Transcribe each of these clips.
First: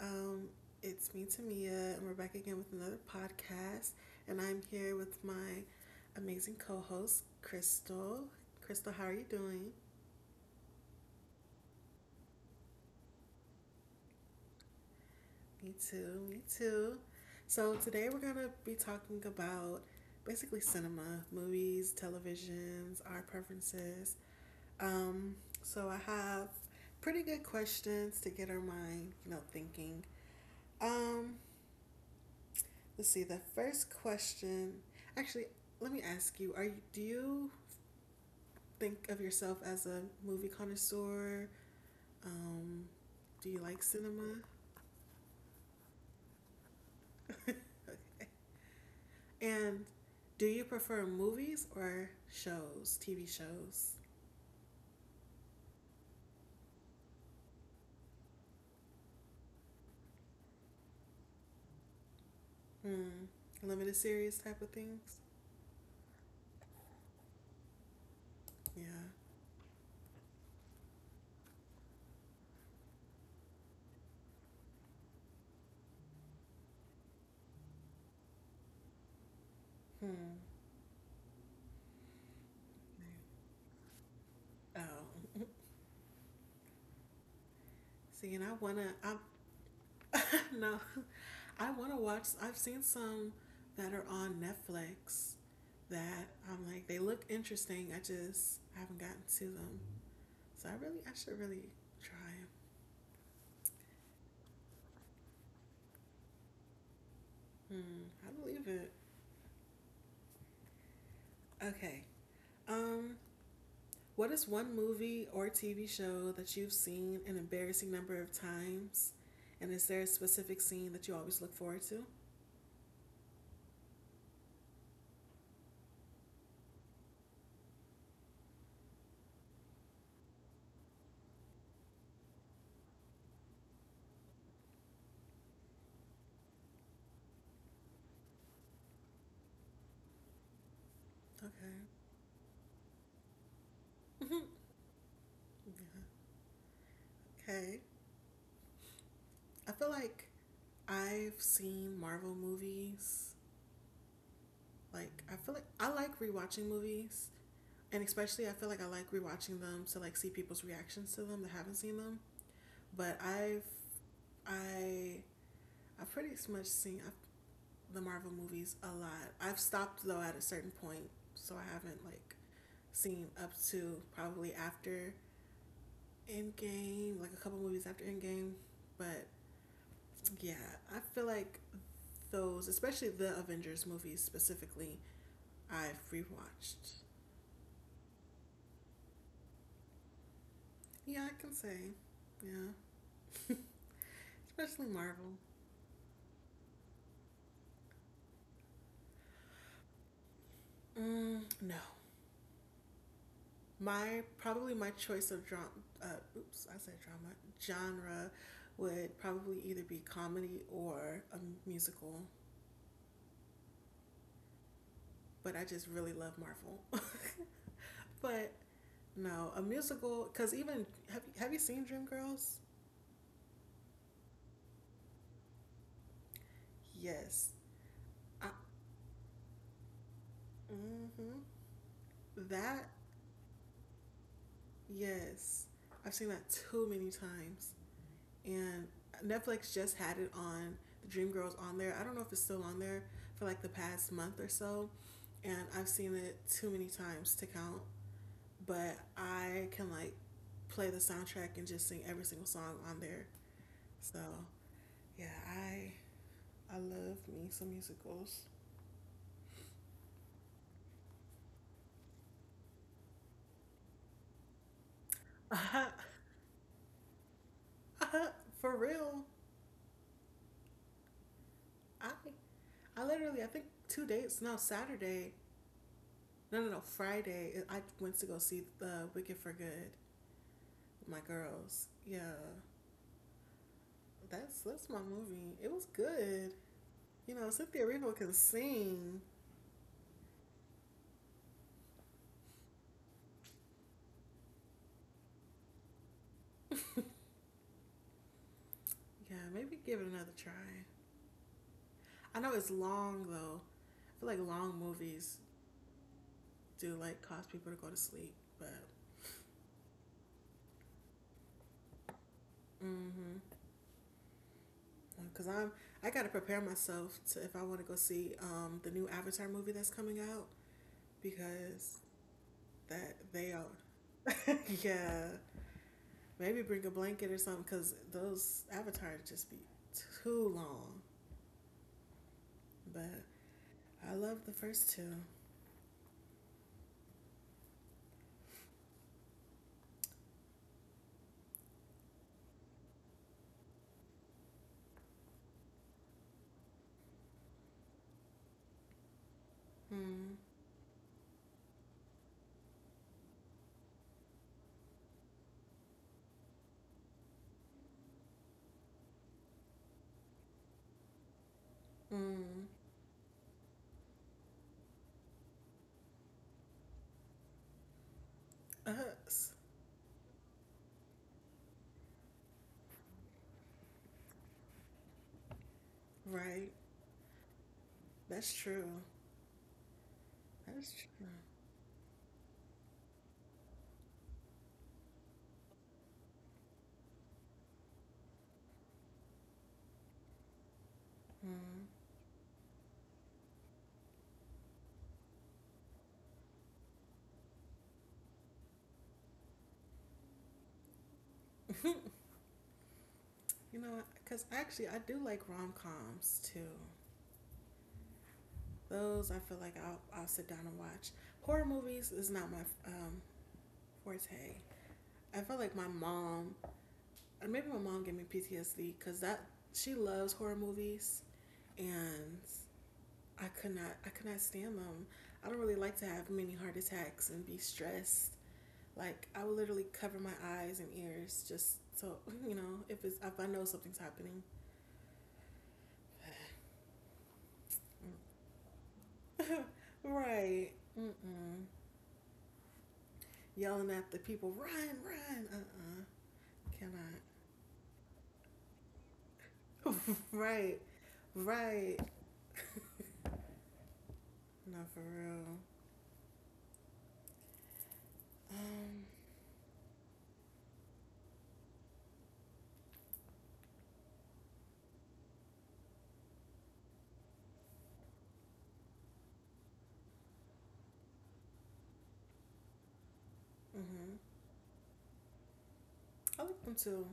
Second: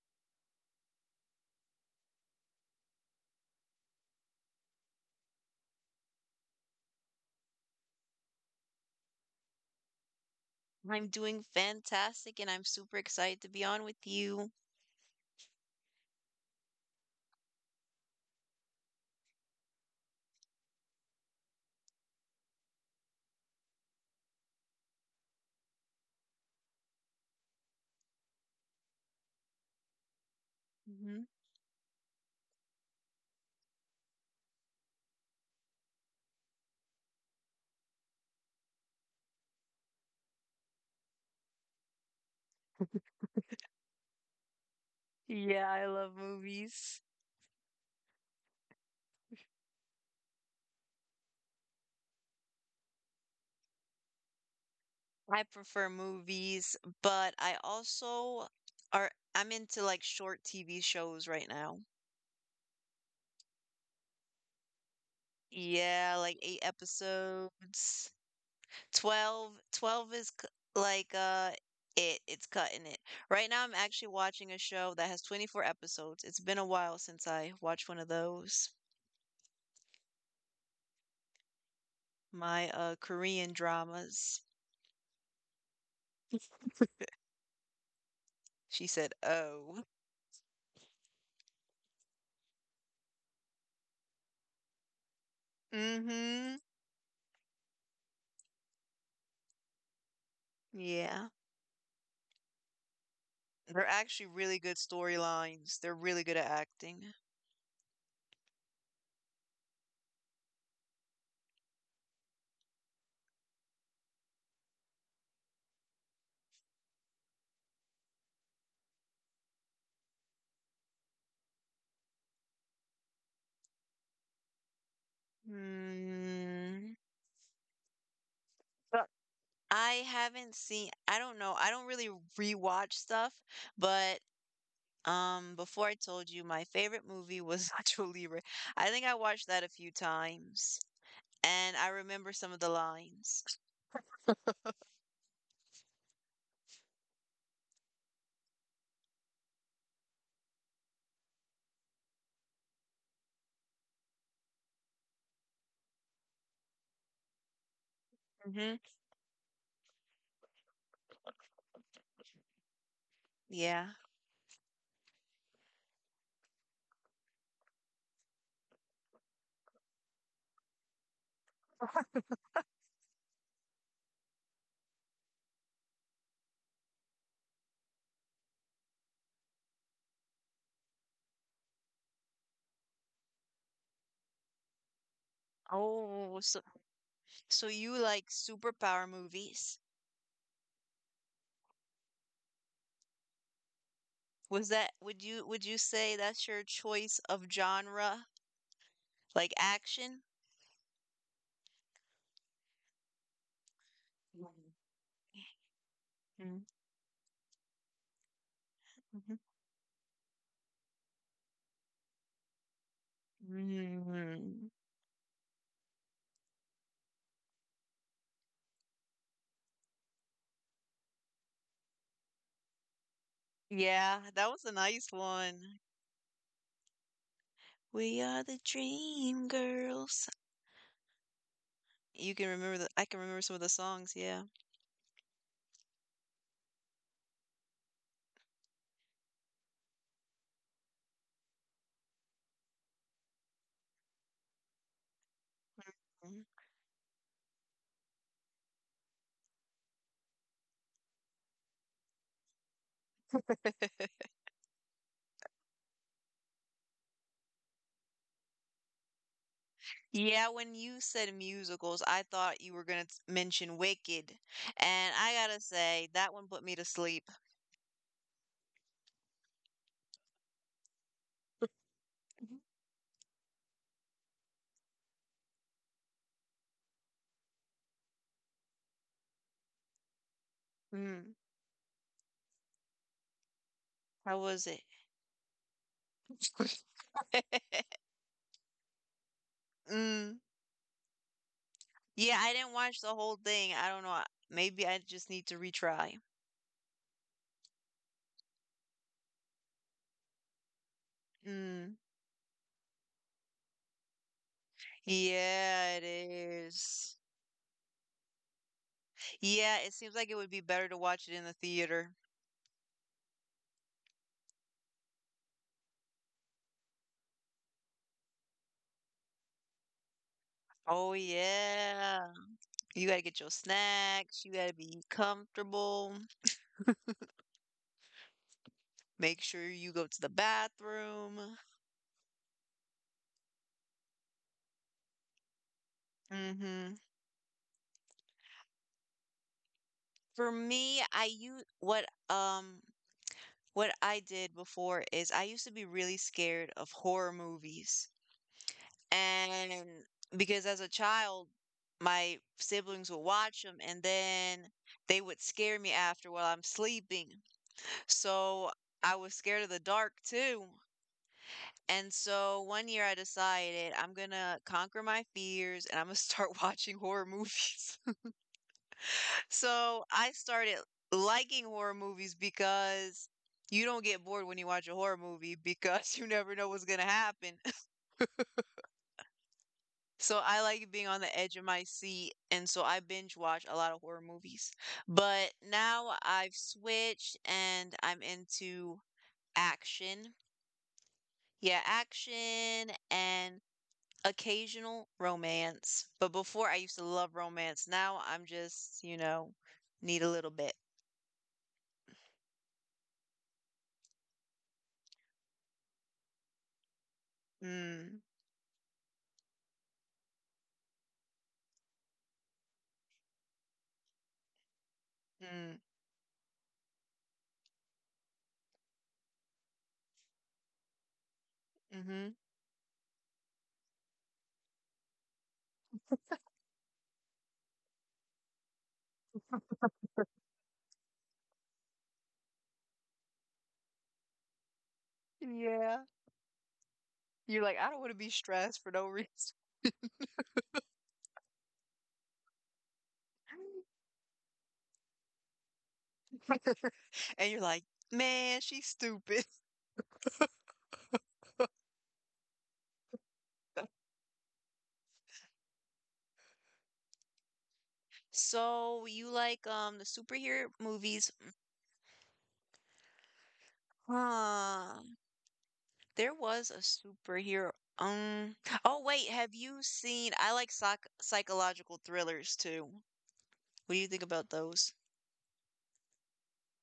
It's me, Tamia, and we're back again with another podcast. And I'm here with my amazing co host, Crystal. Crystal, how are you doing? I'm doing fantastic and I'm super excited to be on with you. Me too, me too. So, today we're going to be talking about basically cinema, movies, televisions, our preferences. Um, I have pretty good questions to get our mind, thinking. Hmm. Um, Let's see. The first question, actually, let me ask you: do you think of yourself as a movie connoisseur? Um, do you like cinema? Yeah, I love movies. And do you prefer movies or shows, TV shows, I prefer movies, but I also are I'm into like short TV shows right now. hmm, limited series type of things? Yeah, like eight episodes. Yeah. Twelve, is c- like it's cutting it. Right now I'm actually watching a show that has 24 episodes. It's been a while since I watched one of those. Hmm. My Korean dramas. Oh, see, and I She wanna. said, I "Oh." no, I wanna watch. I've seen some that are on Netflix that Mhm. I'm like they look interesting. I haven't gotten to them, so I Yeah. should really try They're actually really good storylines. They're really good at acting. them. Hmm, I believe it. Okay. Um, what is one movie or TV show that you've seen an embarrassing number of times, and is there a specific scene that you always look forward to? Hmm. But I haven't seen, I don't know. I don't really rewatch stuff, but before I told you my favorite movie was Nacho Libre. I think I watched that a few times and Okay. I remember some of the lines. Okay. I feel like I've seen Marvel movies. Like I feel like I like rewatching movies, and especially I feel Mhm. like I like rewatching them to like see people's reactions to them that haven't seen them. But I've Yeah. I I've pretty much seen the Marvel movies a lot. I've stopped though at a certain point, so I haven't like seen up to probably after Endgame, like a couple movies after Endgame. But yeah, I feel like those, especially the Avengers movies specifically, I've Oh, so rewatched. You like superpower movies? Yeah, I can say. Yeah. Was especially that Marvel. Would you say that's your choice of genre? Like action? Mm, no. My probably my choice of drama. Mhm, Oops, I said drama genre would mhm, probably either be comedy or a musical. mhm. But I just really love Marvel. but no, a musical because even have you seen Dreamgirls? Yeah, that was a nice one. Yes. We are I, the dream girls. hmm You can remember That the I can remember some of the songs, yeah. yes, I've seen that too many times. And Netflix just had it on the Dreamgirls on there. I don't know if it's still on there for like the past month or so and I've seen it Mhm. too many times to count, but I can like play the soundtrack and just sing every single song on there. So yeah, I love me some musicals. Yeah, when you said musicals, I thought you were gonna mention Wicked. And I gotta say, that one put me to sleep. For real, I I literally I think two dates no Saturday no no no Friday I went to go see the Wicked for Good with my Mm, girls. Yeah, how that's was it? that's my movie. It was good. You know Cynthia Erivo can sing. Mm. Yeah, I didn't watch the whole thing. I don't know. Maybe I just need to retry. Yeah, maybe give it another try. Mm. I know it's long though. I feel like long movies Yeah, it do is. like cause people to go to sleep, but Yeah, it seems like it would be better to watch it in the theater. mm-hmm. Because I'm I gotta prepare myself to if I want to go see the new Avatar movie that's coming out Oh, because yeah. You that gotta get your they are snacks, you gotta be yeah comfortable, maybe bring a blanket or something because those Avatars make just be sure you go to the too long. bathroom. But I love the first two. Mm-hmm. For me, I use what I did before is I used to be really scared of horror movies. And Hmm. because as a child, my siblings would watch them and then they would scare me after while I'm sleeping. So I was scared of the dark too. And Mm. so one year I decided I'm gonna conquer my fears and I'm gonna start watching horror movies. Us. So I started liking horror movies because you don't get bored when you watch a horror movie because you never Right. know what's gonna happen. That's true. So I That's like being true. on the edge of my seat, and so I binge watch a lot of horror movies. But now I've switched and I'm into action. Hmm. Yeah, action and occasional romance. But before I used to love romance. Now I'm just need a little bit. You know, because actually I do like rom coms too. Mm, Those I feel like I'll sit down and watch. Horror movies is not my um, forte. I feel like my mm, mom, or maybe my mom gave me PTSD because that she loves horror movies and mm-hmm. I could not stand them. I don't really like to have many heart attacks and be stressed. Like I would literally cover my eyes and ears just so you know if it's if I know something's happening. Yeah. You're like, I don't want to be stressed for no reason. right. Mm-mm. Yelling at the people, run, run. Cannot. And you're like, man, she's stupid. Right, right. No, for real. Um, So you like the superhero movies? Huh. There was a superhero. Um. Oh wait, have you seen? I like psychological thrillers too. mm-hmm. What do you think about those? I like them too.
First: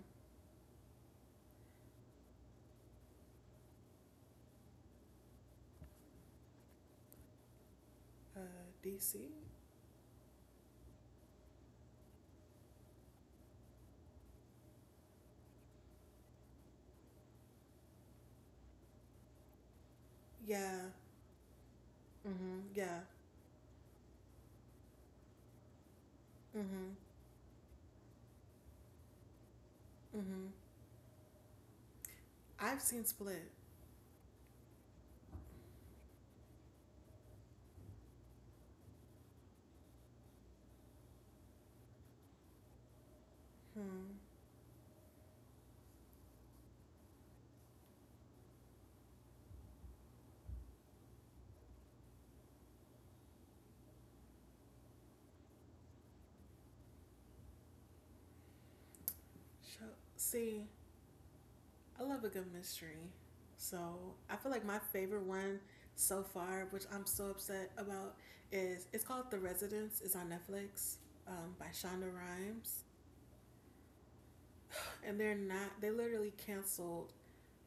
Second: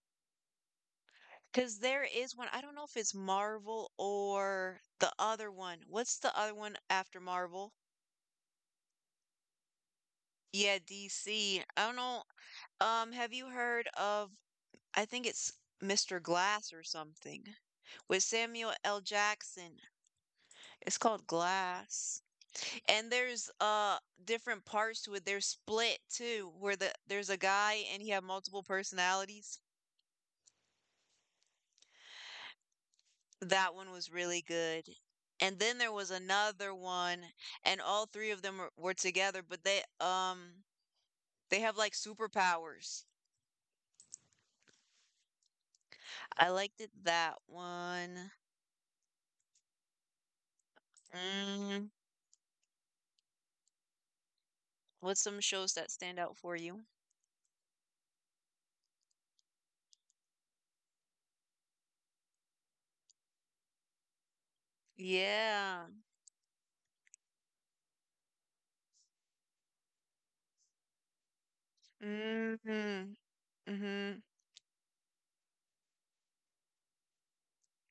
Because there is one. I don't know if it's Marvel or the other one. What's the other one after Marvel? Uh, DC? Yeah, DC. I don't know. Have you heard of? I think it's Mr. Glass or something with Samuel L. Jackson. Yeah. It's called Glass. Mm-hmm. Yeah. And there's different parts to it. They're split too, where Mm-hmm. there's a guy and he had multiple personalities. Mm-hmm. I've seen Split. That one was really good. And then there was another one, and all three of them were together, but they have like superpowers. Hmm. I liked it that one. Mm, what's some shows that stand out for you? Show- See, I love a good mystery. So I feel like my favorite one Yeah. so far, which I'm so upset about, is it's called The Residence. It's on Netflix by Shonda Rhimes. Mm-hmm. Mm-hmm. And they're not, they literally canceled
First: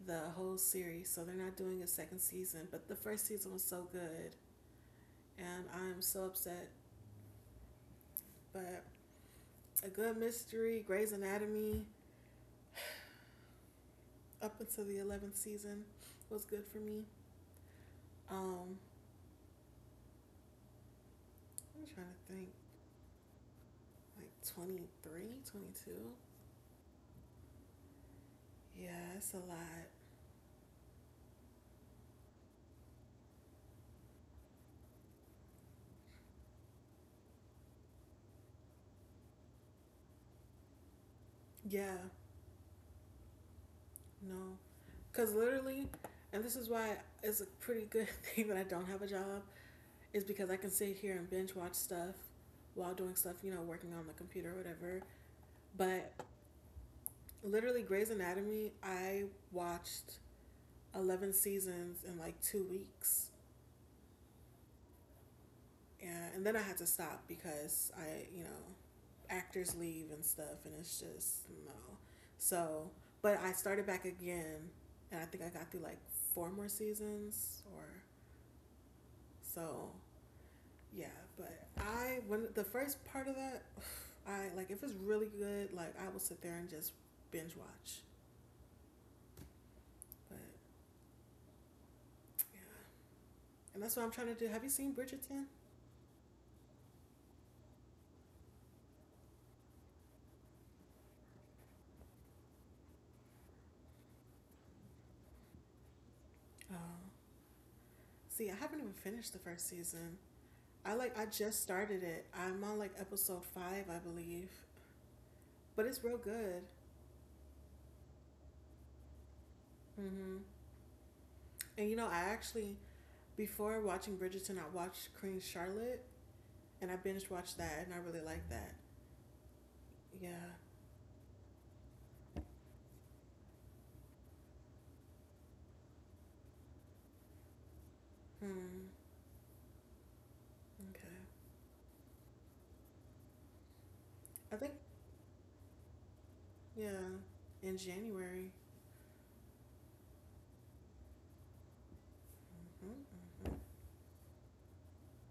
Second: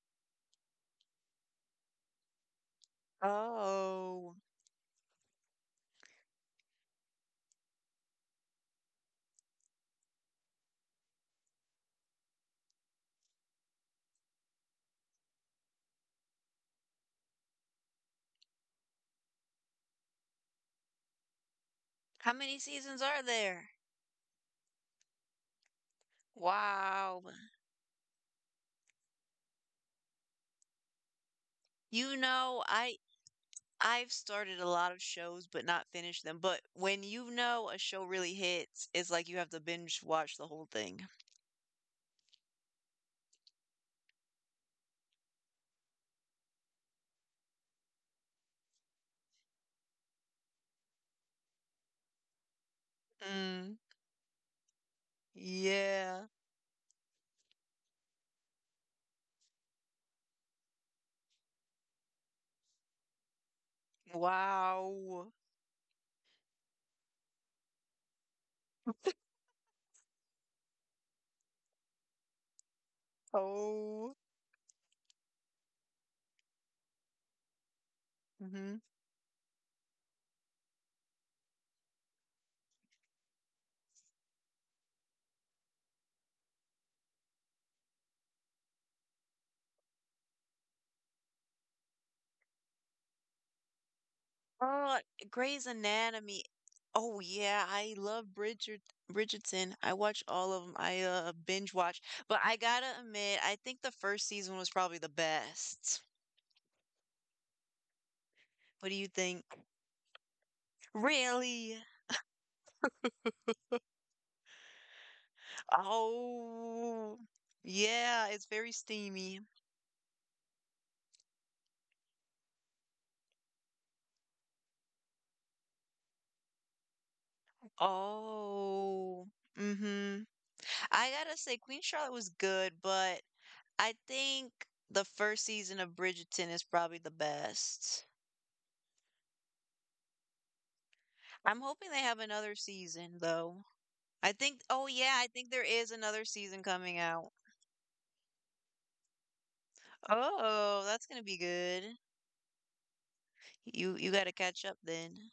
the whole series, so they're not doing a second season. But the first season was so Oh. good, and I'm so upset. But a good mystery, Grey's Anatomy, up until the 11th season was good for me. Um, I'm trying How to think, many seasons are there? like 23, 22. Wow. Yeah, it's a lot. You know, I've started a lot of shows but not finished them. But when you know a show really hits, it's like you have to binge watch the whole thing. Yeah, no. Because literally, and this is why it's a pretty good thing that I don't have a job is because I can sit here and binge watch stuff while doing stuff, you know, Mm, working on the computer or whatever. But yeah. literally, Grey's Anatomy, I watched 11 seasons in like two weeks. Wow. And then I had to stop because I, you know, actors leave and stuff, and it's just no. So, but I started Oh. back again, and I think I got through like four more seasons or Mm-hmm. so. Yeah, but I when the first part of that, I like if it's really good, like I will sit there and just binge watch. But yeah, and that's what I'm trying to do. Have you Oh, seen Bridgerton? Grey's Anatomy. Oh yeah, I love Bridget Bridgerton. I watch all of them. I binge watch. But I gotta admit, I think the first season was probably the best. Oh, see, I haven't What do even you finished think? the first season. I just Really? started it. I'm on like episode 5, I believe, but it's real good. Oh, yeah, it's very steamy. Hmm. And you know, I actually before watching Bridgerton, I watched Queen Charlotte, and I binge watched that, and I really like that. Oh, mm-hmm. Yeah. I gotta say, Queen Charlotte was good, but I think the first season of Bridgerton is probably the best. Hmm. Okay. I'm hoping they have another season, though. I think Oh yeah, I think there is another season coming Yeah, out. in January. Oh, that's gonna be good. Hmm. You gotta catch up then.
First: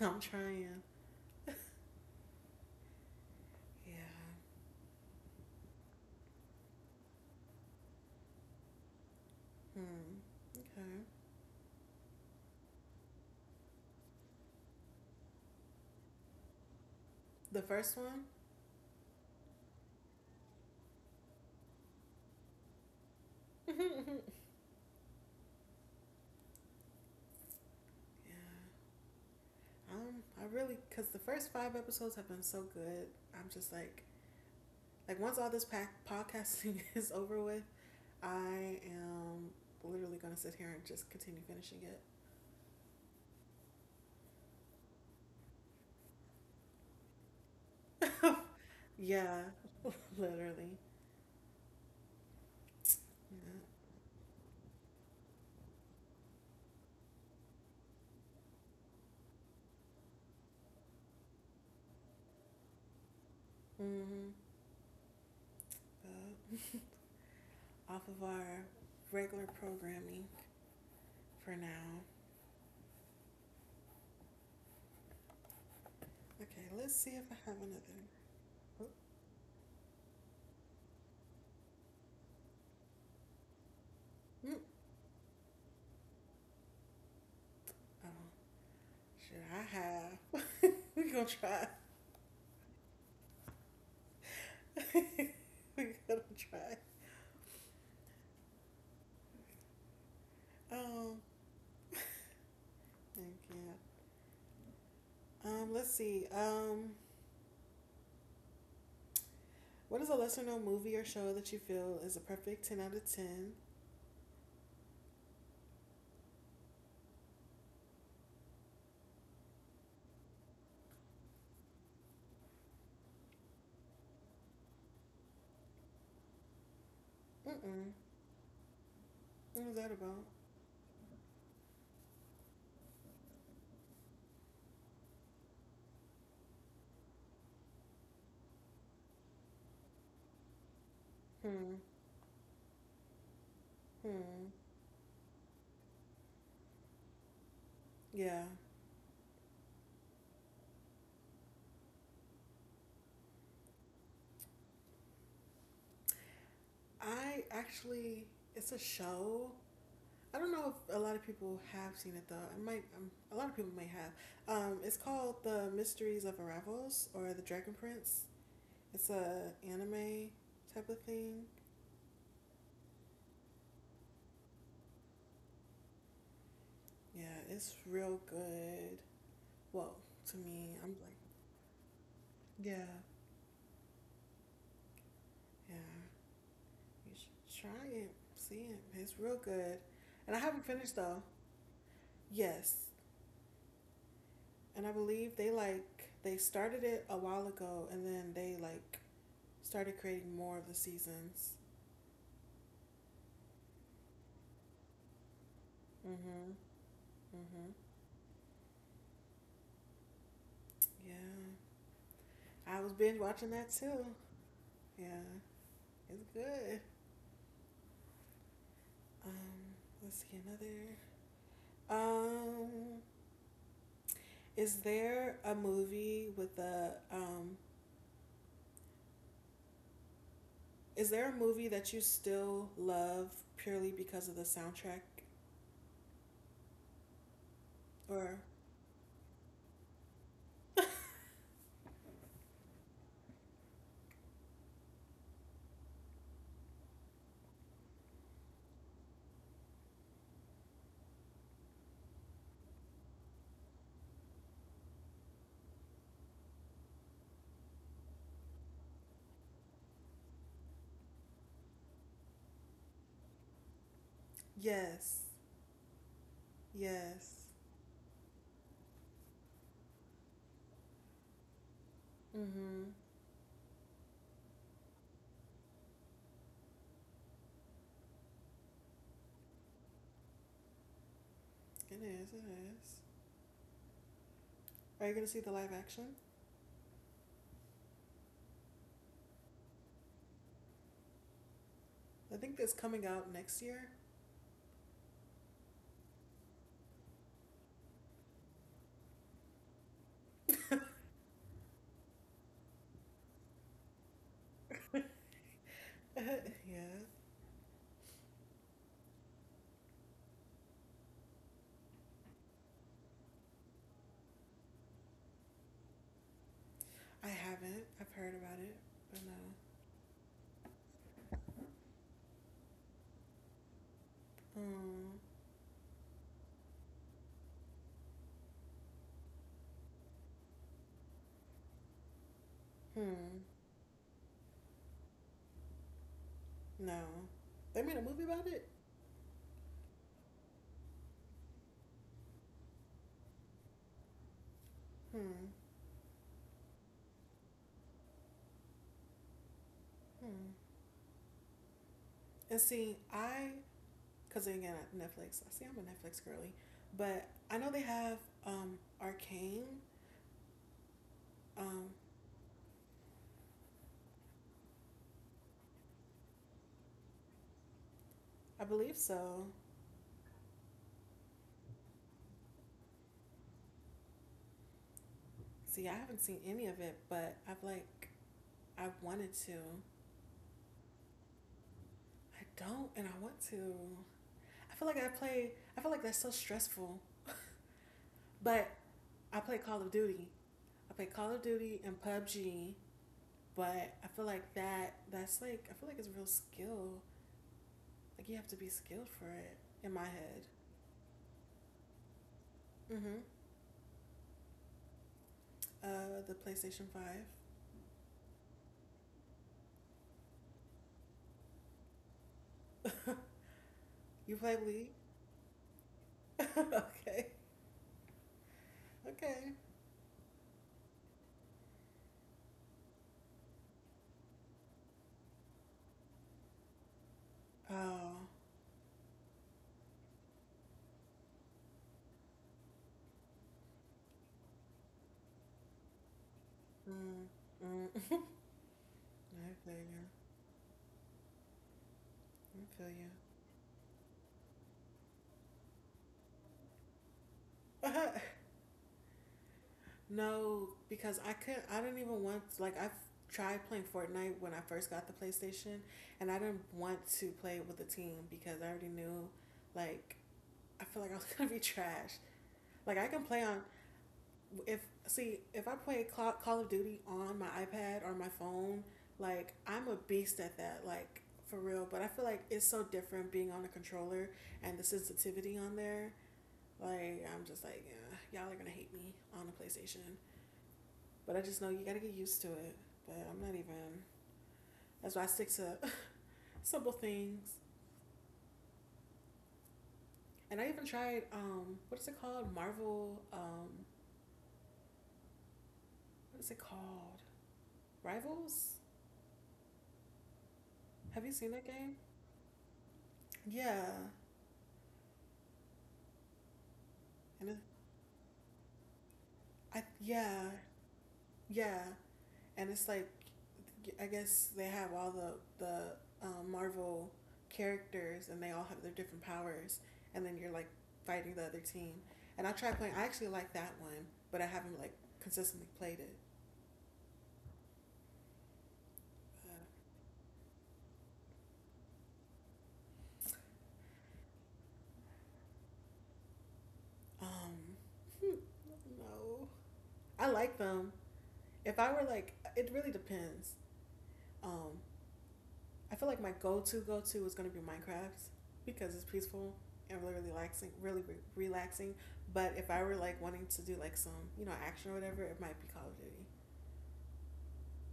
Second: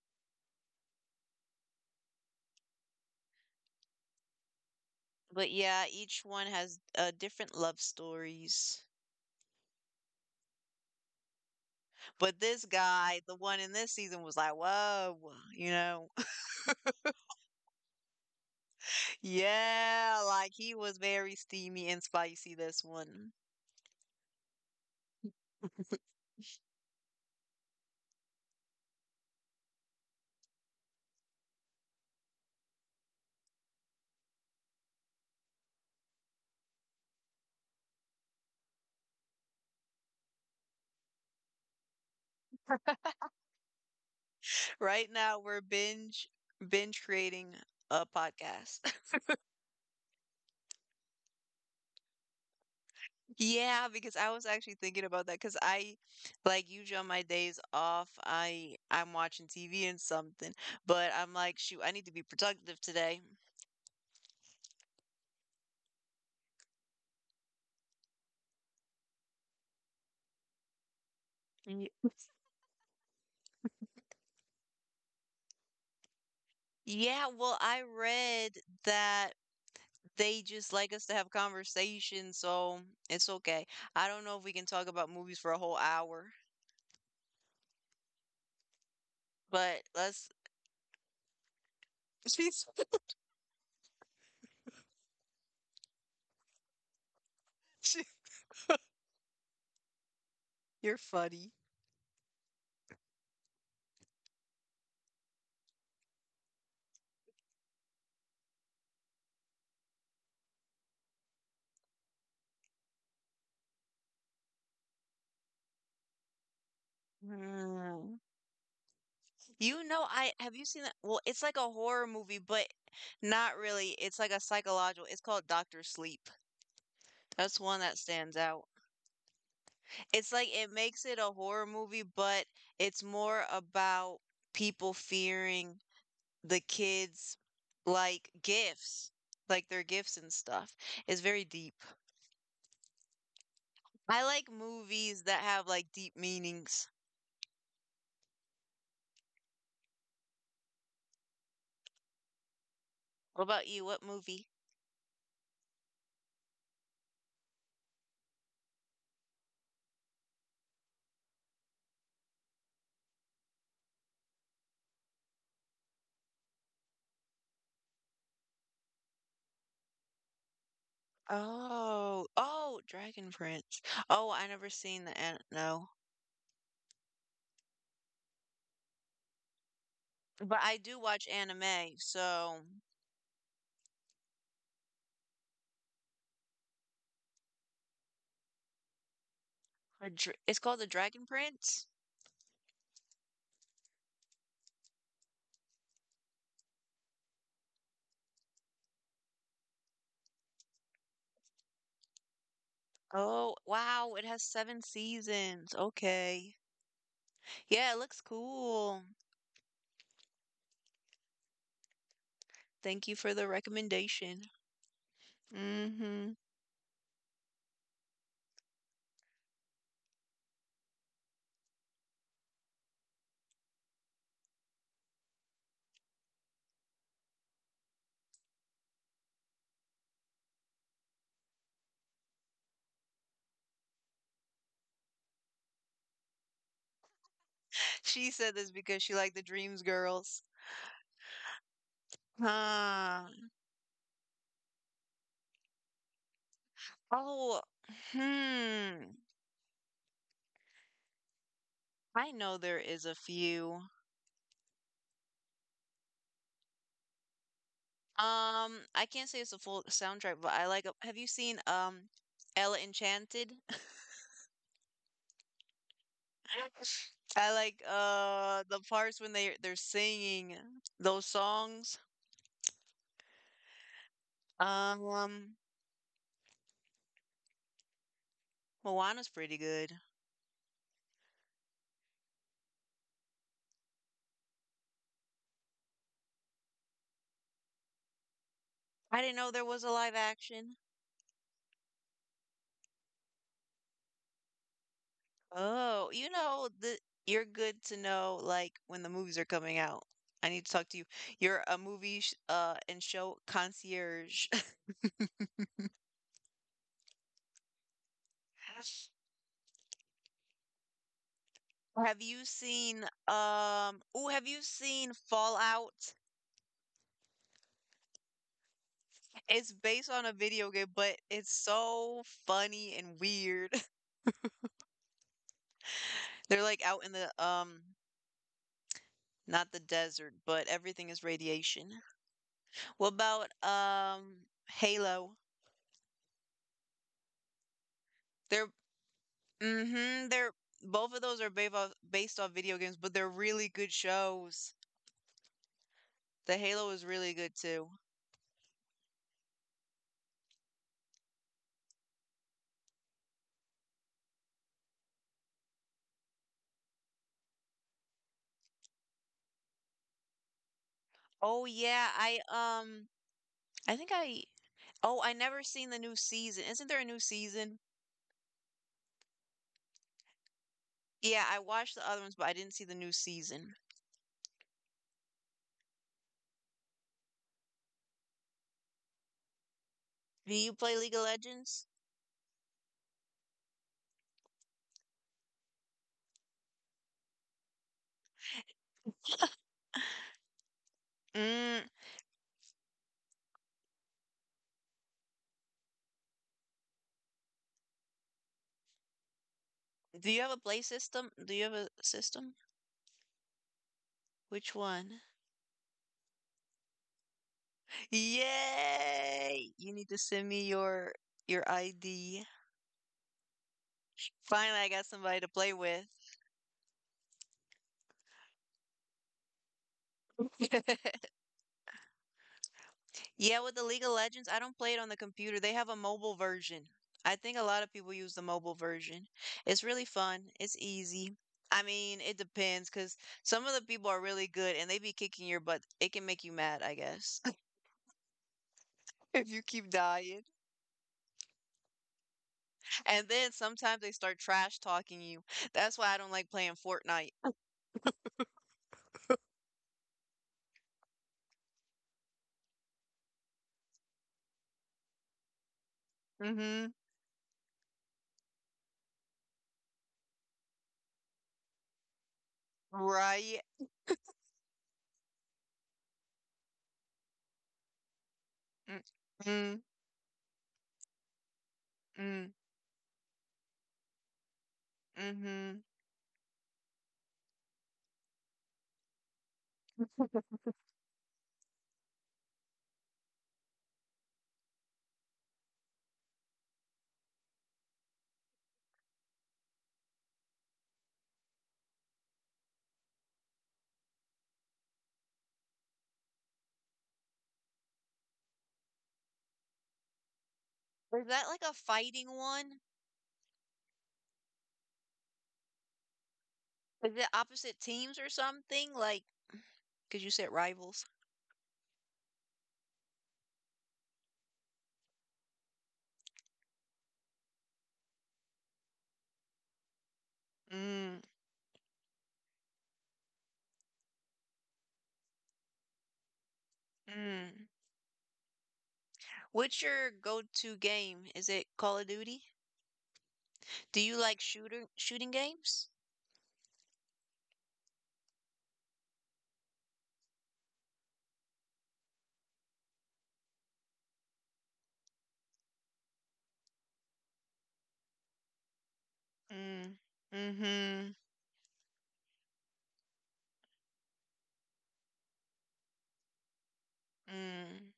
I'm trying. Yeah. But yeah, each one has different love stories. Hmm. Okay. But this guy, the one in this season, was like, whoa, you know? The first one. Yeah, like he was very steamy and spicy, this one. Yeah. I really, cause the first five episodes have been so good. I'm just like once all this pack podcasting is over with, I am literally gonna sit here and just continue finishing Right now, we're binge creating a it. podcast. yeah. Literally. Yeah. Yeah, because I was actually thinking about that because I like usually on my days off, I'm watching TV and something, but I'm like, shoot, I need to be productive today. Mm-hmm. But off of our regular programming for Y- now. Okay. Let's see Yeah, if I well, have I another. read that they just like us to have conversations, so it's okay. I don't know if we Mm. can talk about movies for a whole hour, Oh, should I but let's. have? We're gonna try. She's- We're gonna try. You're Um, funny. yeah. Let's see. What is a lesser known movie or show that you feel is a perfect 10 out of 10? Mm. You know, I Have you seen that? Well, it's like a horror movie, but not really. It's like a psychological. It's called Doctor Sleep. That's one Mm-mm. that stands out. What was that about? It's like it makes it a horror movie, but it's more about people fearing the kids like gifts, like their gifts and stuff. It's very Hmm. deep. I like Hmm. movies that have like deep meanings. Yeah. What about you? What movie? I actually, it's a show. I don't know if a lot of people have seen it though. I might, a lot of people may have. It's called The Mysteries of Arrivals or The Dragon Prince. It's a anime type of thing. Oh, oh, Dragon Prince. Oh, I never seen the an no. Yeah, it's real good. Well, to But I me, do I'm like, watch anime, so yeah, yeah, you should try it, see it. It's real good. And I it's haven't called The finished though. Dragon Prince. Yes, and I believe they started it a while ago, and then they started creating more of the seasons. Oh, wow, it has seven seasons. Okay. Mhm. Mhm. Yeah, it looks cool. Yeah, I was Thank you binge for the watching that too. recommendation. Yeah, Mm-hmm. it's good. Um, let's see another. Um, Is there a movie with a um is there a movie that you still love purely because of the soundtrack She or said this because she liked the Dreams Girls. Huh. Oh, hmm. I know there is a few. I can't say it's a full soundtrack, but I like have you seen Ella Enchanted? yes. Yes. I like the parts when they're singing those songs. Mhm. Um, Moana's pretty good. It is. It is. Are you going to see the live action? I didn't know there was a live action. I think that's coming out next year. Oh, you know the you're good to know like when the movies are coming out. I need to talk to you. You're a movie sh and show concierge. yeah. Have you seen oh have you seen Fallout? I haven't. I've heard about it, but no. It's based on a video game, but it's so funny and weird. Hmm. They're like out in the not the desert, but everything is radiation. What Hmm. about Halo? No. They made a movie about They're it? mm-hmm, they're both of those are based off video games, but they're really good shows. Hmm. The Halo is really good too. Hmm. And see, I because again, Netflix. I see I'm a Netflix girly, but I know they have Arcane. Oh Um, yeah, I think I oh I never seen the new season. Isn't there a new season? I believe so. Yeah, I watched the other ones, but I didn't see the new season. See, I haven't seen any of it, but I wanted to. Do you play League of Legends? I don't, and I want to. I feel like I play. I feel like that's so stressful. but I play Call of Duty. I play Call of Mm, Duty and PUBG. But I feel like that. That's like I feel like it's real skill. Like you have to be skilled for it. In my do you head. have a play system? Do you have a system? Mhm. Which one? The PlayStation Five. Yay! You need to send me your ID. You play Finally, I League? got somebody to play with. Okay. Yeah, with the League of Legends, I don't play it on the computer. They have a mobile version. I think a lot of people Oh. use the mobile version. It's really fun. It's easy. I mean, it depends because some of the people are really good and they be kicking your butt. It can make you mad, I Mm, guess, mm. if I you feel keep dying. you. And then sometimes they start trash talking you. That's why I don't like playing Fortnite. I feel you. no, because I couldn't. I didn't even want. Like I tried playing Fortnite when I first got the PlayStation, and I didn't Mm-hmm. want to play it with a team because I already knew. Like I feel like I was gonna be trash. Like I can play Right. on if see if I play Call of Duty on my iPad or my phone, Mm, like mm, I'm a beast at that. Like for real. But I feel like mm, it's so different being on a controller and the sensitivity on mhm. there. Like I'm just like, yeah, y'all are gonna hate me on a PlayStation. But I just know you gotta get used to it. But I'm not even. That's why I stick to simple things. And I even tried what is it called? Marvel. What is it called? Rivals. Is Have you that seen like a that game? fighting one? Yeah. Is it And it, opposite teams or something? Like, I, because you said yeah, rivals. yeah, and it's like, I guess they have all the Marvel characters, and they all have their different powers, and then you're like Mm, fighting the other team. And I tried playing. I actually like that one, but I haven't like consistently played it. mm. But, What's your go-to game? Is it Call of Duty? Do you like shooter shooting games? um, no, I like them. If I were like, it really depends. Um, I feel like my go-to is gonna be Minecraft because it's peaceful Mm, and really relaxing, really mm-hmm, relaxing. But if I were like wanting to do like some, you know, action or whatever, it might be Call of Duty. mm.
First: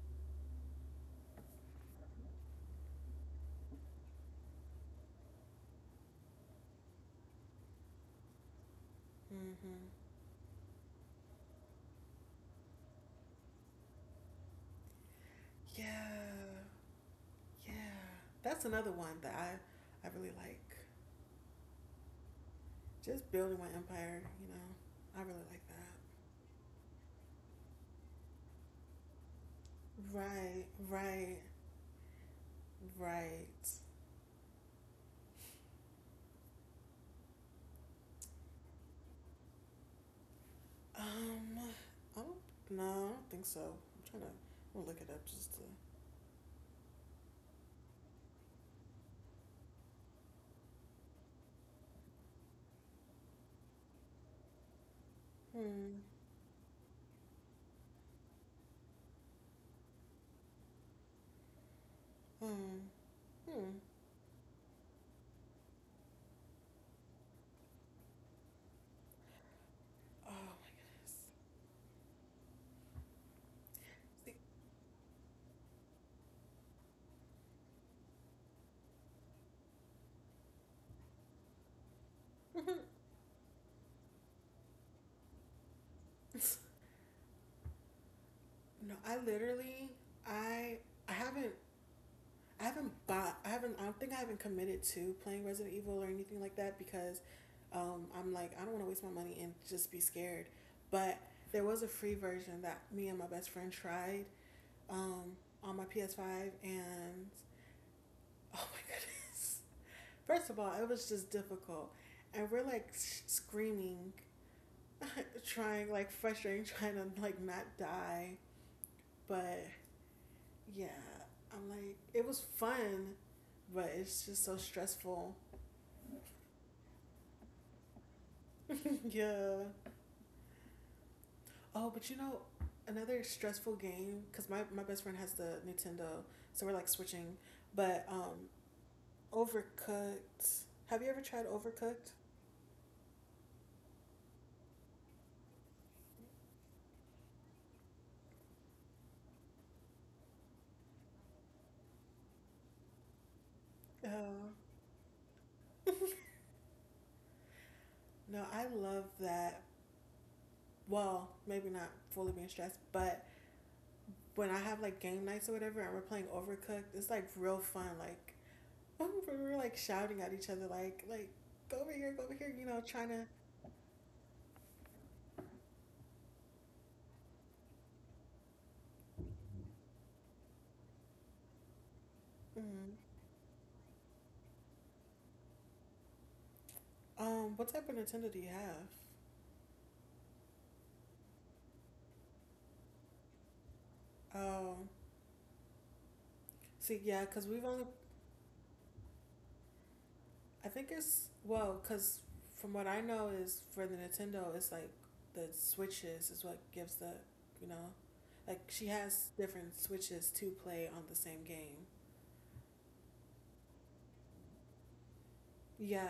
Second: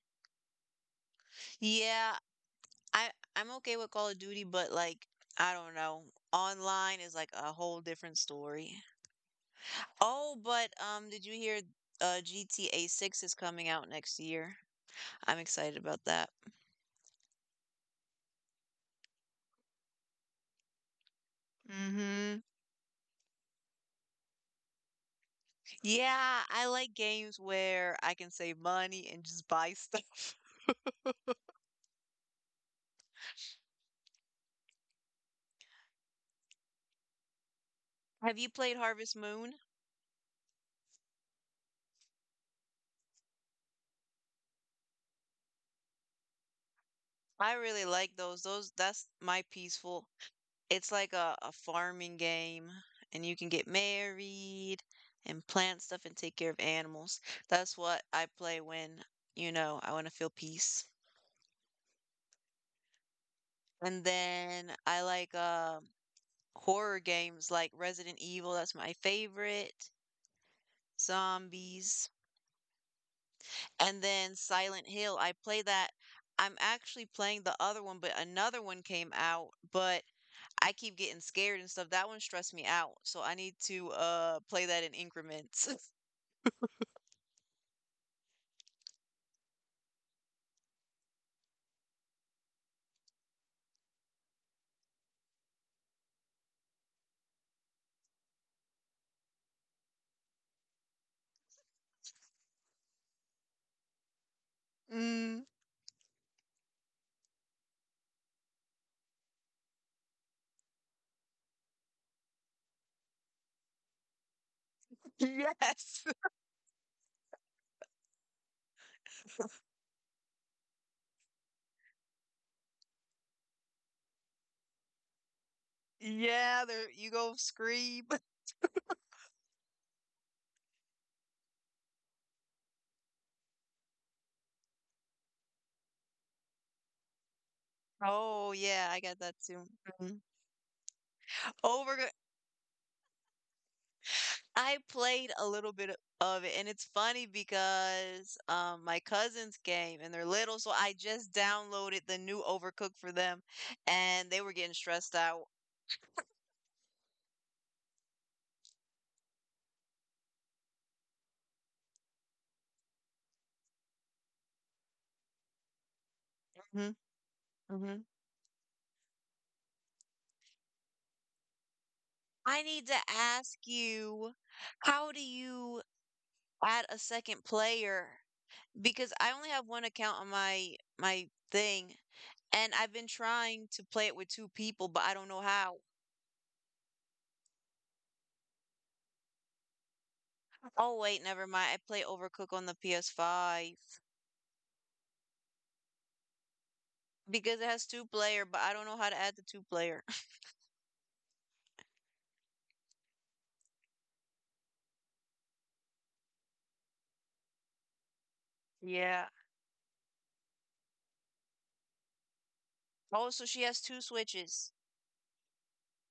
Yeah, I I'm okay with Call of Duty, but like I don't know. Online is like a whole different story. Hmm. Oh, but did you hear GTA 6 is coming out next year? I'm excited about that. Yeah, yeah. That's another one that I really like. Mhm. Just building my empire, you know. I really like that. Yeah, I like games where I can save money and just buy stuff. Right, right, right. Have you played Harvest Moon? Um, I don't, no, I don't think so. I'm gonna look it up just to. I really like those. That's my peaceful. It's like a farming game and you can get married and plant Hmm, stuff and take care of animals. That's what I play when I want to feel peace. hmm, hmm. And then I like horror games like Resident Evil, that's my favorite. Oh Zombies. And my then Silent Hill, I play that. I'm actually playing the other one, but another one came out, but I keep getting scared and stuff. That one stressed me out, so I need to play that in increments. no, I literally I I haven't I haven't bought I haven't I don't think I haven't committed to playing Resident Evil or anything like that because I'm like I don't want to waste my money and just be scared. But there was a free version that me and my best friend tried um, Mm, on my PS5 and oh my goodness. First of all, it was just difficult. And we're like screaming, trying yes. like frustrating trying to like not die, but yeah, I'm like, it was fun, but it's just so stressful. Yeah, there you go scream. Yeah. Oh, but you know, another stressful game because my best friend has the Nintendo, so we're like switching. But Oh yeah, I got that too. Mhm. Overcooked. Have you ever tried Over Overcooked? I played a little bit of it, and it's funny because my cousins came and they're little, so I just downloaded the new Overcooked for them, and they Oh were getting stressed out. no, I love that. Well, maybe not fully being stressed, but when I have like game nights or whatever, and we're playing Mhm, Overcooked, it's like real fun. mhm. Like we're like shouting at each other, like go over here, go over here. I You know, need to trying to. ask you, how do you add a second player? Because I only have one account on my thing, and I've Mm. been trying to play it with two people, but I don't know how. What type of Nintendo do you have? Oh wait, never mind. I play Overcook on the PS5. Um, see, yeah, because Because we've it has only, two player, but I don't know how to add the two player. I think it's, well, because from what I know is for the Nintendo, it's like the switches is what gives the, you know, like she has Yeah. different switches to play on the same game. Oh, so she has two switches. Yeah,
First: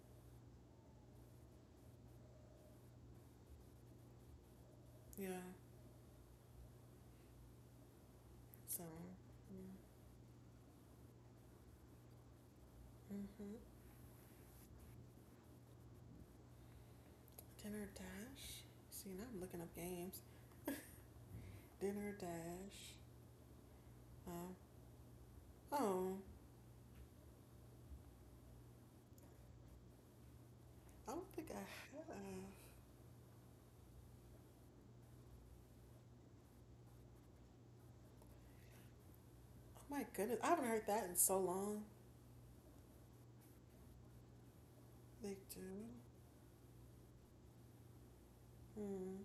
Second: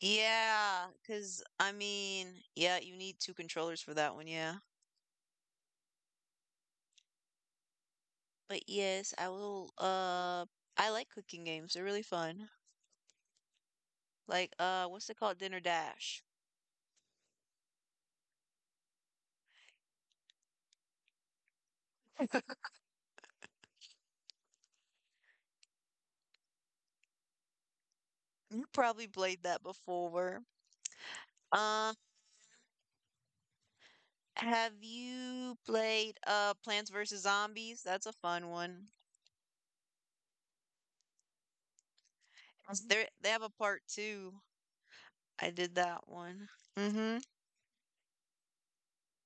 Yeah, because I mean, yeah, you need two controllers for that one, yeah. yeah. But So, yes, I will I like cooking games. They're really fun. mm-hmm. Like what's it called? Dinner Dash. Dinner Dash. See, now I'm looking up games. Dinner Dash. Um, oh, You probably played that before. I don't think I Um, have. have you played Plants vs. Zombies? That's a fun one. Oh my goodness, I haven't heard that in so long. There they have a part two. They I did do. that one. Mm-hmm. Hmm.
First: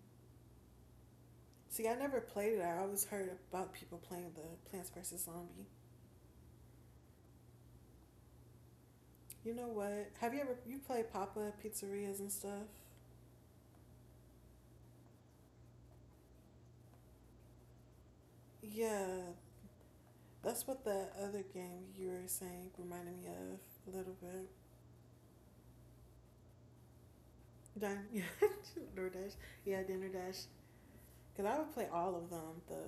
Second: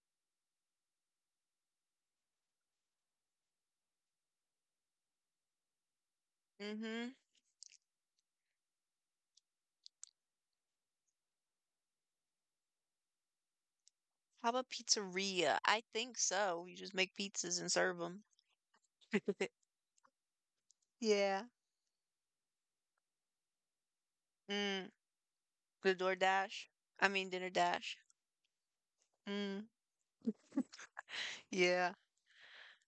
See, I never played it. I always heard about people playing the Plants vs Zombie. Mm-hmm. You know what? Have you played Papa Pizzerias and stuff? How about pizzeria? I think so. You just make pizzas and serve them. Yeah, that's what the Yeah. other game you were saying reminded me of a little bit. Mm. The DoorDash. I mean Dinner Dash. Dine, yeah, DoorDash, Mm. yeah, Dinner Dash. Cause I would play Yeah. all of them. The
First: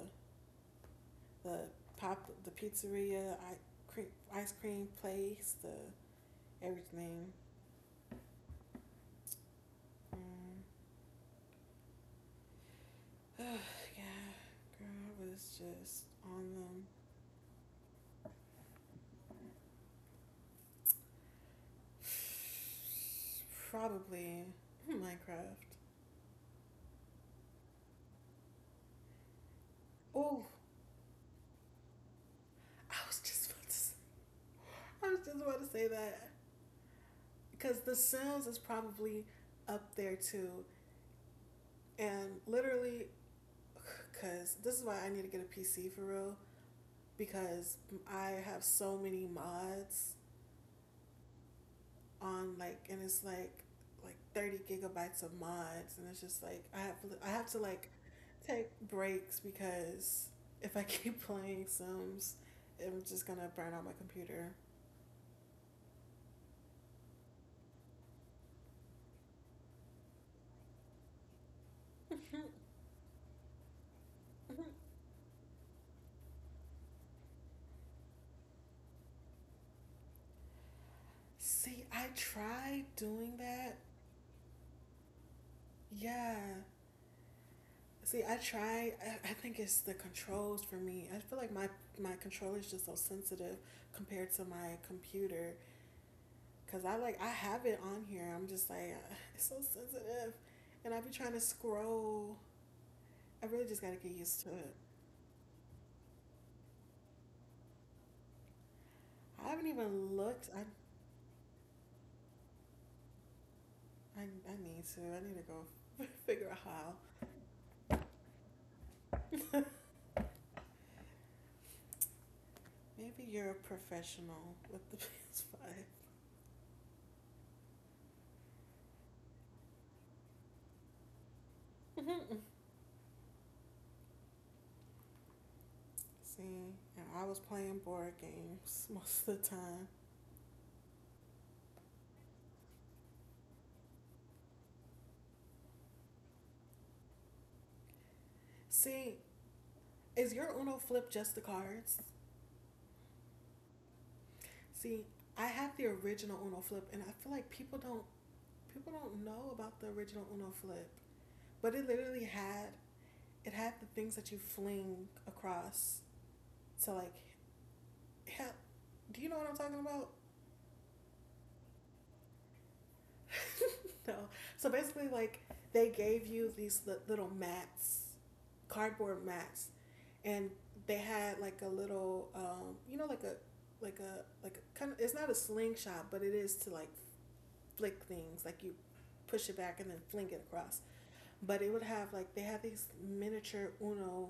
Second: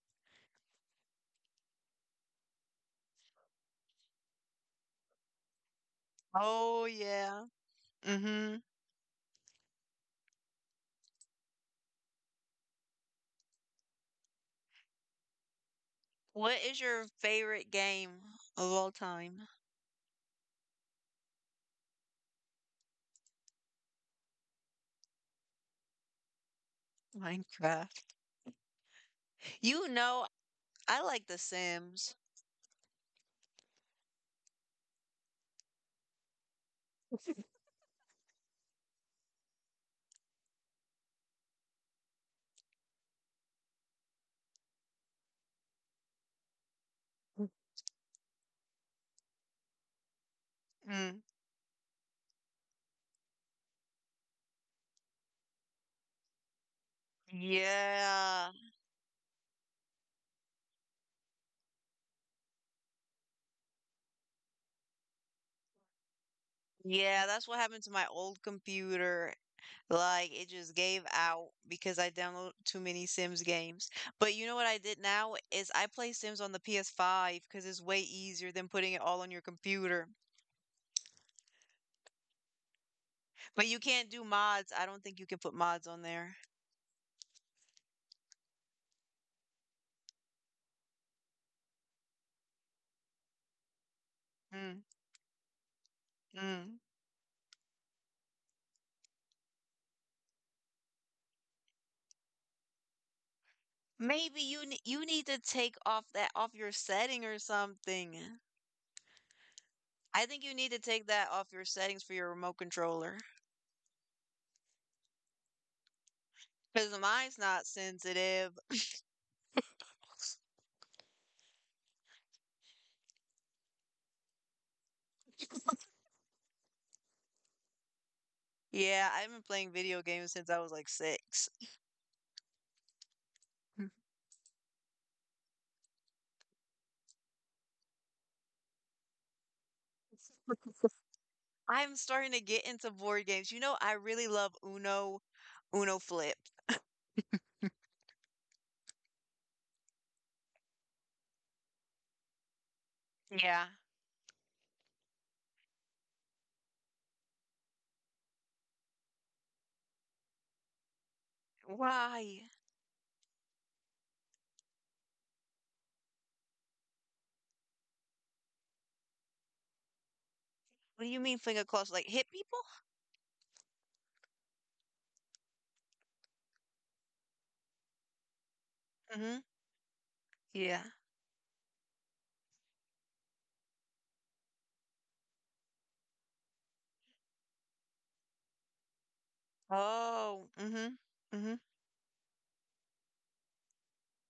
the pop, the pizzeria, ice cream place, the Oh everything. yeah. Mm-hmm. Mm. Girl, I was just on What is them. your favorite game of all time? Probably Minecraft. Minecraft. You know, Oh, I like The Sims. I was just about to. Say, I was just about to say that because The Sims is probably up there too, and literally, because this is why I need to get a PC for real because I have so many mods Mm. on like and it's like 30 gigabytes of mods and it's just like I have to like Yeah. take breaks because if I keep playing Sims, I'm just gonna burn out my computer. Yeah, that's what happened to my old computer. Like, it just gave out because I download too many Sims games. But you know what I did now is I play Sims on the PS5 because it's way easier than putting it all on your computer. See, I tried doing But that. you can't do mods. I don't think you can put mods on there. Yeah. See, I try. I think it's the controls for me. I feel like my controller is just so sensitive compared to my Mm, computer. mm. Cause I like I have it on here. I'm just like it's so sensitive, and I be trying to scroll. I really just gotta get Maybe used to you it. ne you need to take off that off your setting or something. I haven't even I think looked. you I need to take that off your settings for your remote controller I, I need to. I need to go figure out how. because mine's not sensitive. Maybe you're a professional with the PS5. Yeah, I've been playing video games since I was like six. See, and I was playing board games most of the time. I'm starting to get into board games. You know, I really love Uno, Uno Flip. See, is your Uno flip just the cards? Yeah. See, I have the original Uno flip, and I feel like people don't know about the original Uno flip. But it literally Why? had it had the things that you fling across to like help. Do you know what I'm talking about? What do you mean finger crossed? Like hit people? No. So basically, like they gave you these little mats, cardboard Mm-hmm. mats, and Yeah. they had like a little, you know, like a like a kind of it's not a slingshot, but it is to like flick things. Like you push it back and then fling it Oh. across. Mm-hmm. Mm-hmm. But it would have like they had these miniature Uno,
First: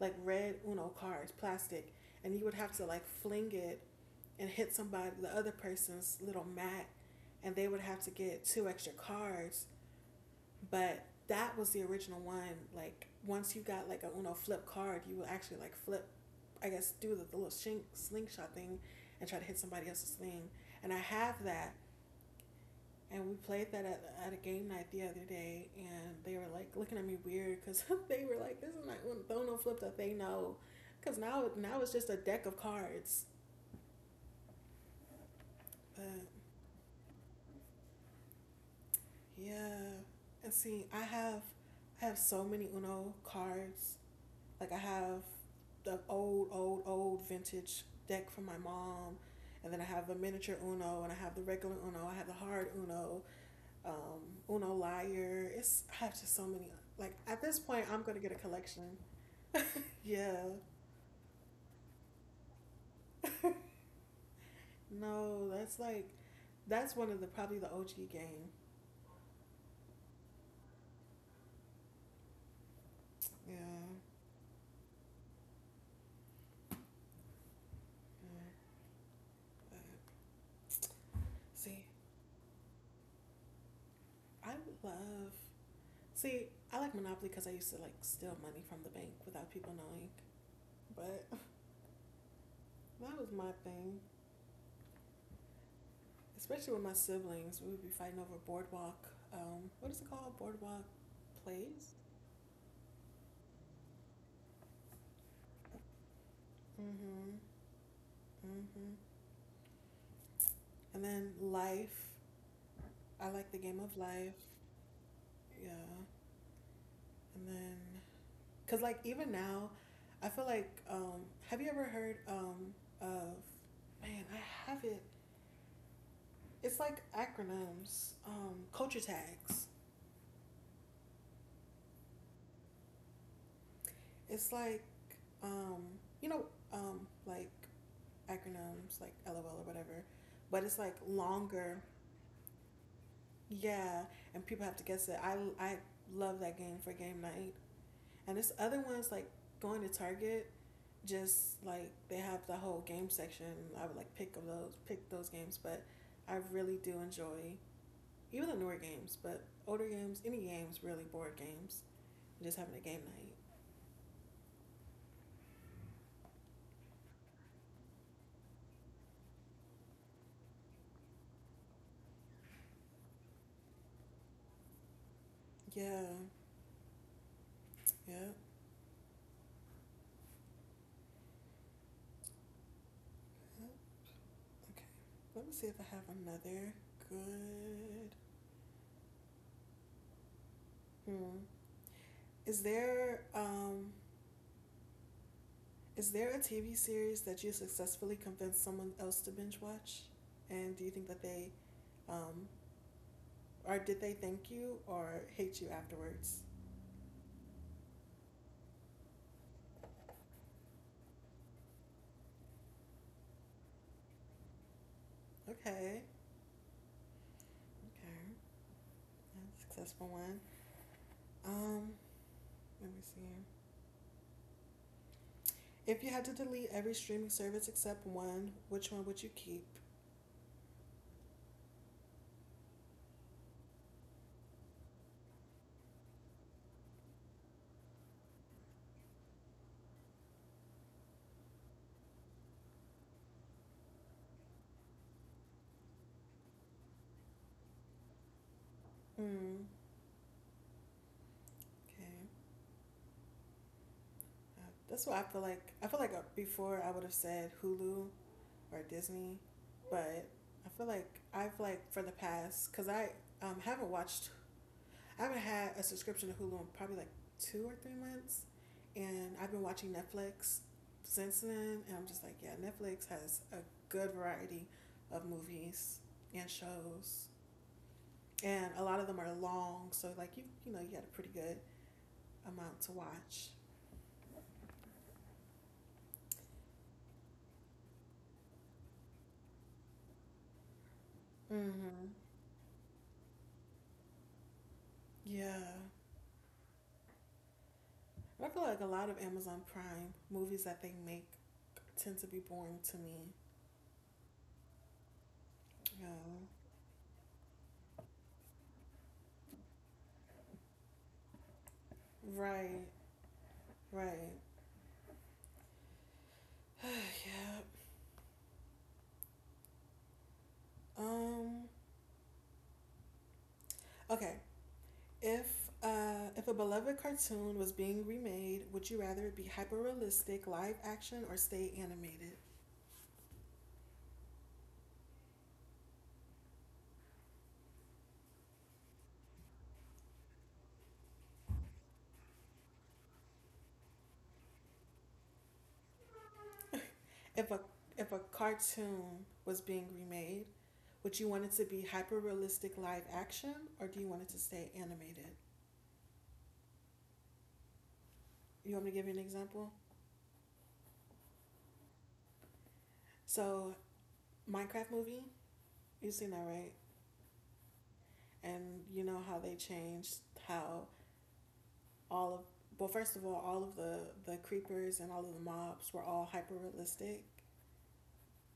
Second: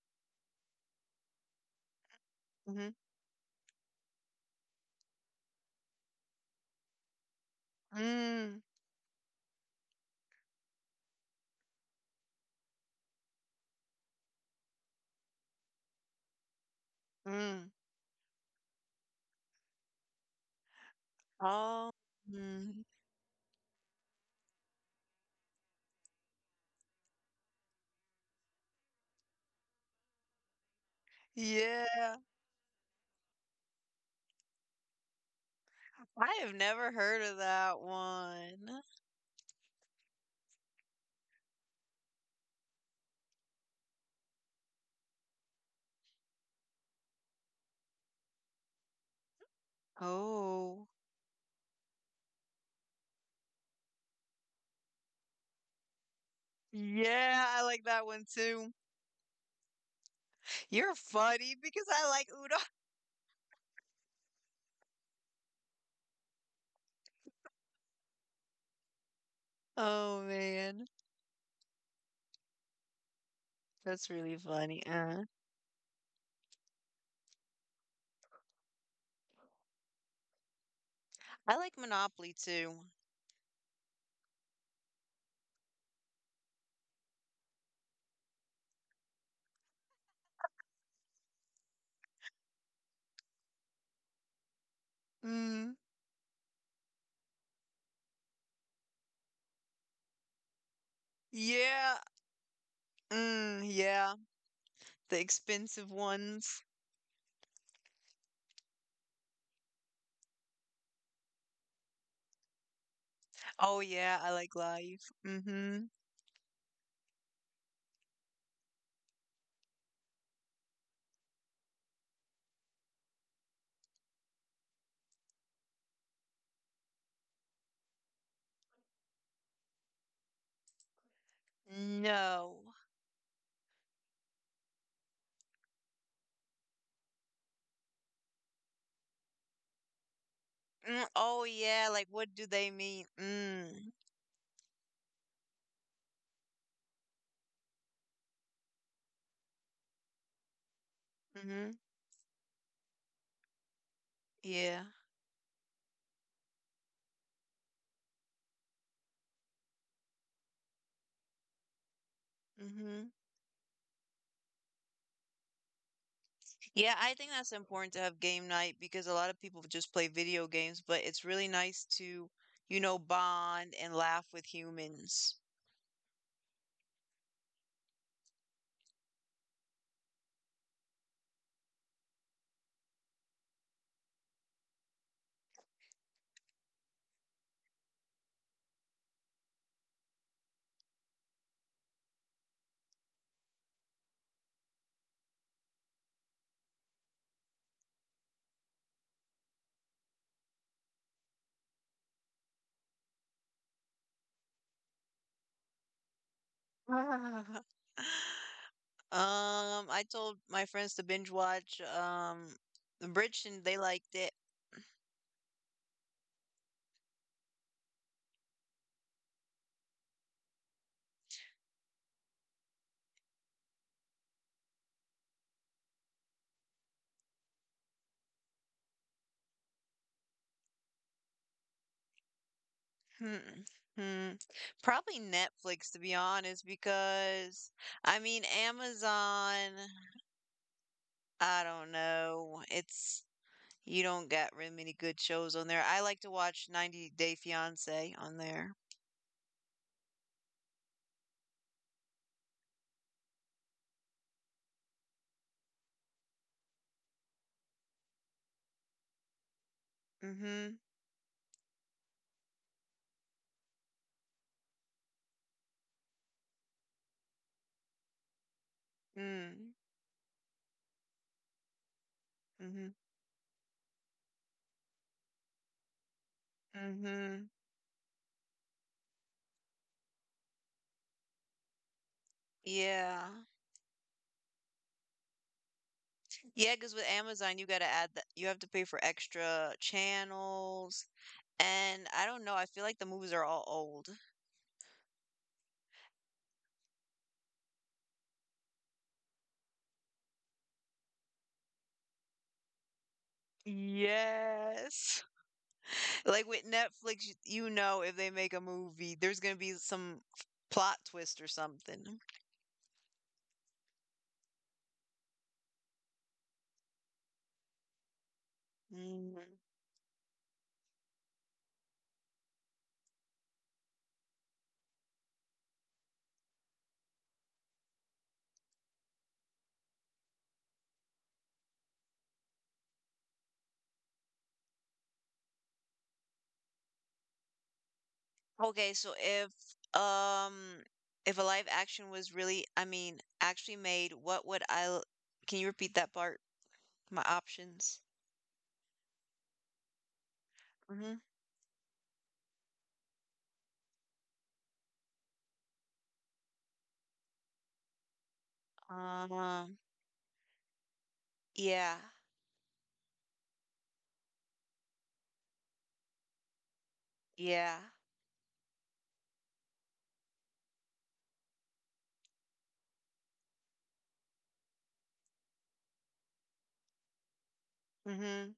like red Uno cards, plastic, and you would have to Mm-hmm. like fling it and hit somebody, the other person's little mat, and they would have to get Mm. two extra cards. But that was the original one. Like once you got like a Uno flip card, you would actually like flip, I guess, do the little Mm. shing, slingshot thing, and try to hit somebody else's thing. And I have that, Oh. Mm. and we played that at a game night the other day, and they were like looking at me weird because they were like, "This is not when Bono flipped up." They know, because now it's just a Yeah. deck of cards. But I have never heard of that one. yeah, and see, I have so many Uno cards. Like I have the old vintage deck from my mom, and then I have the miniature Oh. Uno, and I have the regular Uno. I have the hard Uno. um, Uno Liar. It's I have just so many. Like at Yeah, I this like point, that I'm gonna one get a too. collection. Yeah, You're funny because I like Uno. no, that's like, that's one of the probably the OG game. Oh man, Yeah. that's really funny. Yeah. But, I see, like Monopoly too. I love. See, I like Monopoly because I used to like steal money from the bank without people knowing. But that was my thing, Mm, especially with my siblings. We would be fighting over boardwalk. What is it called? Boardwalk plays. yeah. Mm, yeah. The expensive ones. Mm-hmm. Mm-hmm. And then life. I like the game Oh of yeah, I life. like live. Mm-hmm. Yeah. And then, because like even now, I feel like, have you ever heard of, man, I have it. It's like acronyms, culture tags. No. It's like, um, you know, um, like acronyms, like LOL or whatever, but it's like Mm, oh longer. yeah, like what do they mean? Mm, Yeah. And people have to guess it. I love that game for game night. And this other one's like going to Target just mm-hmm. like they have the whole game section. I would like Yeah. pick those games, but I really do enjoy even the newer games, but older games, any games, really board games. Just having a game Mm-hmm. night. Yeah, I think that's important to have game night because a lot of people just play video games, but it's really nice to, you know, bond and laugh with humans. Yeah, yeah, yeah. Okay. Let me see if I have another good. Hmm. Is there um is there a TV series that you successfully convinced someone else to binge watch? And do you think that they um or did they thank you or hate you afterwards? I told my friends to binge watch Bridgerton. They liked it. Okay. Okay. That's a successful one. Um, let me see here. If you had to delete every streaming service except one, which one would you keep? Hmm. Hmm. Probably Netflix, to be honest, because I mean Amazon, I don't know. It's you don't get really many good shows on there. I like to watch 90 Day Fiancé on there. Hmm. Okay. Uh, that's what I feel like. I feel like before I would have said Hulu or Disney, but I Mm-hmm. feel like I've like for the past because I haven't watched I haven't had a subscription to Hulu in probably like 2 or 3 months, and I've been Mm. watching Netflix since then, and I'm just like, yeah, Mm-hmm. Netflix has a good variety of movies and shows, Mm-hmm. and a lot of them are long, so like you know you got a pretty good amount to Yeah. watch. Yeah, cause with Amazon, you gotta add the You have to pay for extra channels. And Mm-hmm. I don't know, I feel like the movies are all old. Yeah, I feel like a lot of Amazon Prime movies that they make tend to be boring to me. Yes. Yeah. Like with Netflix, you know, if they make a movie, there's gonna be some plot twist or something. Right. Right. Yeah. Mhm. Um. Okay. If if a beloved cartoon was being remade, would you rather it be hyper realistic, live action, or stay animated? Okay, so um if a live action was really, I mean, actually made, what would can you repeat that part? My If a options. if a cartoon was being remade, Mm-hmm. would you want it to be hyper realistic, live action, or do you want it to stay animated? You want me to give you an example? Um, yeah. So Minecraft movie, you've seen that right? Yeah. And you know how they changed how all of well, first of all of the creepers and all of the mobs were all hyper realistic Mm-hmm.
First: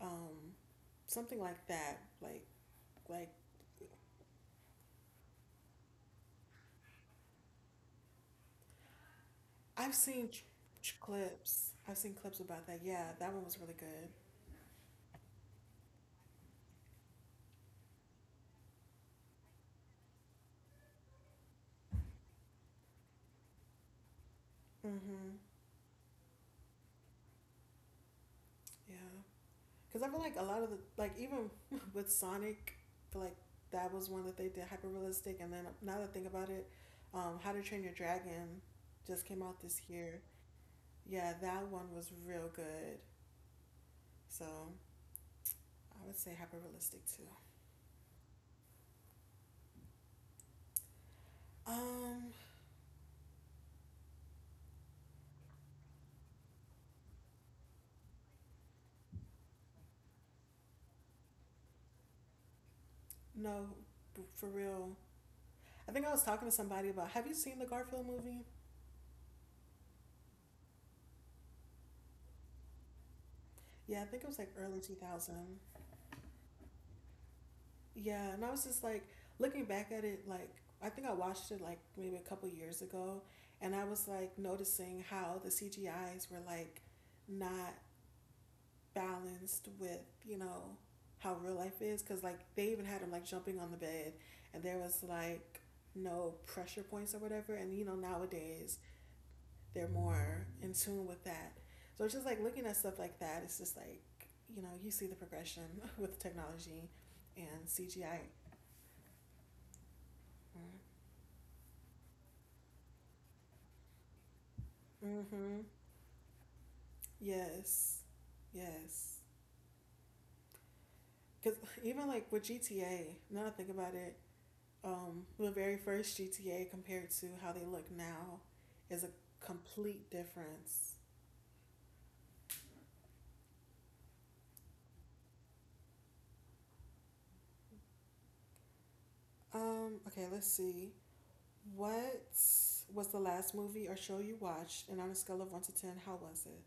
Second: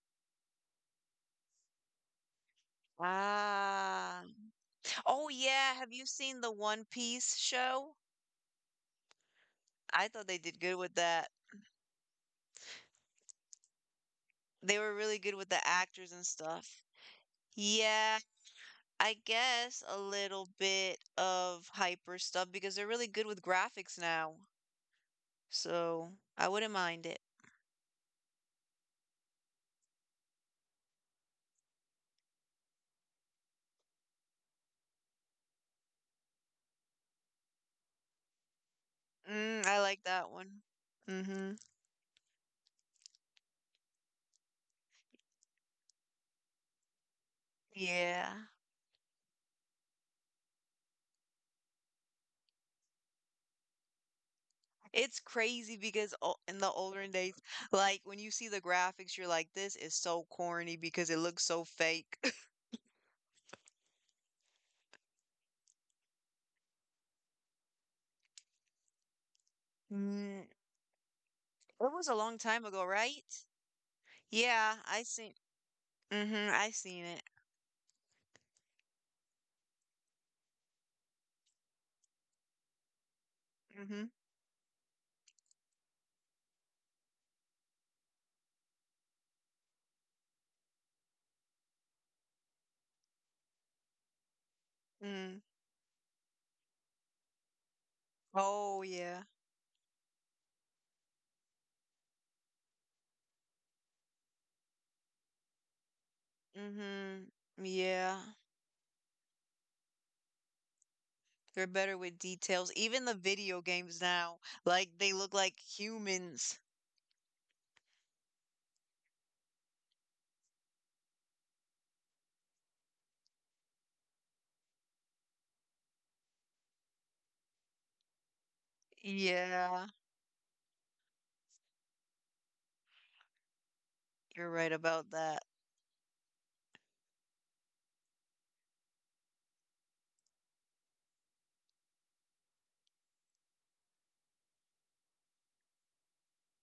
um, something like that. Like Ah. Oh yeah, have you seen the One Piece show? I've I thought seen they did good with that. clips. I've seen clips about that. Yeah, that one was really good. They were really good with the actors and stuff. Yeah, I guess a little bit of hyper stuff because they're really good with graphics now. Mhm. So I wouldn't mind it. Yeah. Cuz I feel like a lot of the like even with Sonic, I feel like that was one that they did hyper realistic and then now that I think about it, How to Train Your Dragon just came out Mm, this I like year. that one. Yeah, Mm-hmm. that one was real good. So, I would say hyper realistic too. Yeah. Um It's crazy because in the older days, like when you see the graphics, you're like, this is so corny because it looks so fake. no, for real, I think I was talking to somebody about, have you seen the Garfield movie? Mm, it was a long time ago, right? Yeah, I think it was like Yeah, early I seen. 2000. Hmm, I seen it. Yeah, and I was just like looking back at it, like I think I watched it like maybe a couple years ago, and I Mm-hmm. was like noticing how the CGIs were like not balanced with, you know, how real life is. Cause like they even had him like jumping on the bed, and there was Mm. like no pressure points or whatever. And you know, nowadays Oh yeah. they're more in tune with that. So it's just like looking at stuff like that. It's just like you know you see the progression with technology Hmm. and CGI. Yeah. They're better with details. Even the video games now, like they look Mm-hmm. like humans. Yes, yes. Because even like with GTA, now that I think about it, the very first GTA compared to how they look now is a Yeah, complete difference. you're right about that. Okay, let's see. What was the last movie or show you watched? And on a scale of 1 to 10, how was it?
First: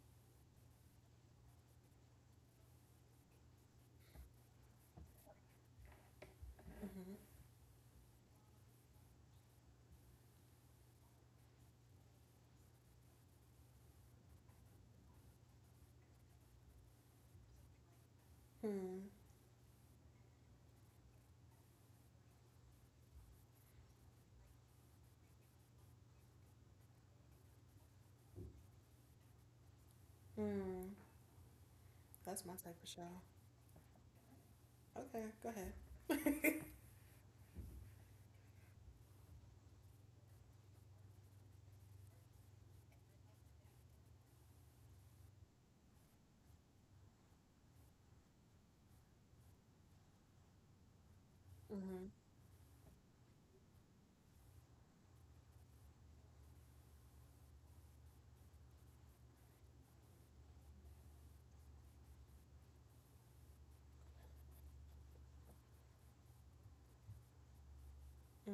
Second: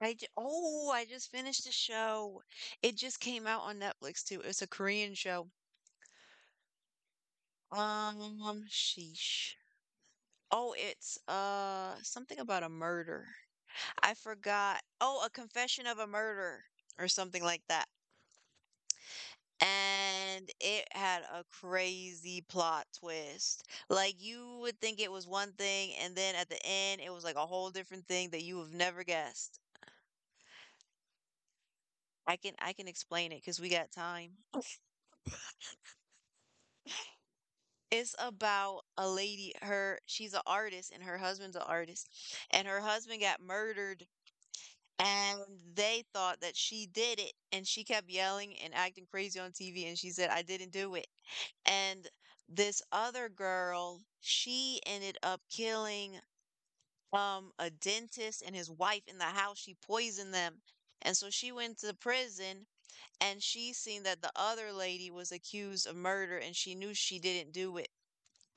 I j oh, I just finished a show. It just came out on Netflix too. It's a Korean show. Mm-hmm. Sheesh. Oh, it's something about a murder. I forgot. Oh, A Confession of a Murder or something like that. Hmm. And it had a crazy plot twist. Like you would think it was one thing and then at the end it was like a whole different thing that you have never guessed. Hmm. That's my I type can of show. explain it cuz we got time. Okay, go ahead. It's about a lady her she's an artist and her husband's an artist and her husband got murdered. And they thought that she did it, and she kept yelling and acting crazy on TV, and she said, "I didn't do it." And Mhm. this other girl, she ended up killing a dentist and his wife in the house. She poisoned them. And so she went to prison and she seen that the other lady was accused of murder and she knew she didn't do it,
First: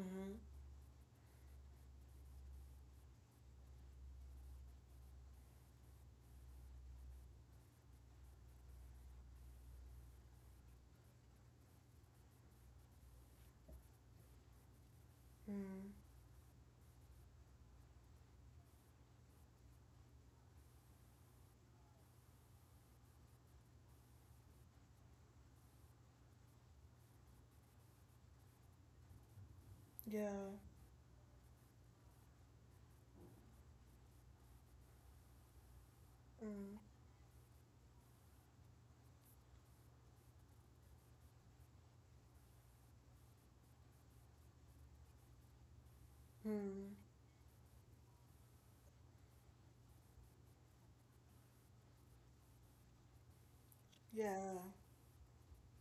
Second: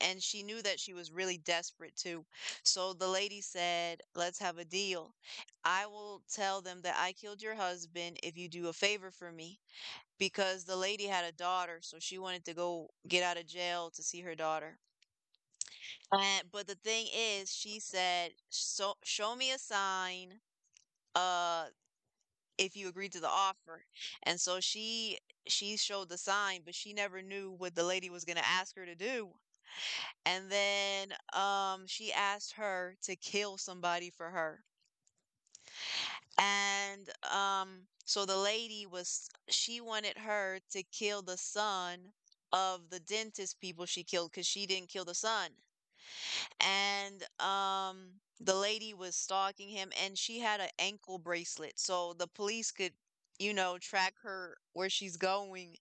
and she knew that she was really desperate too. So the lady said, "Let's have a deal. I will tell them that I killed your husband if you do a favor for me." Because the lady had a daughter, so she wanted to go get out of jail to see her daughter. Mm. And, but the thing is, she said, so, "Show me a sign uh, if you agree to the offer." And so she showed the sign, but she never knew what the lady was going to ask her to do. And Yeah. then, she asked her to kill somebody for her. Mm. And, so the lady was, she wanted her to kill the son of the dentist people she killed because she didn't kill the son. Mm. And the lady was stalking him and she had an ankle bracelet so the police could, you know, track her Yeah. where she's going,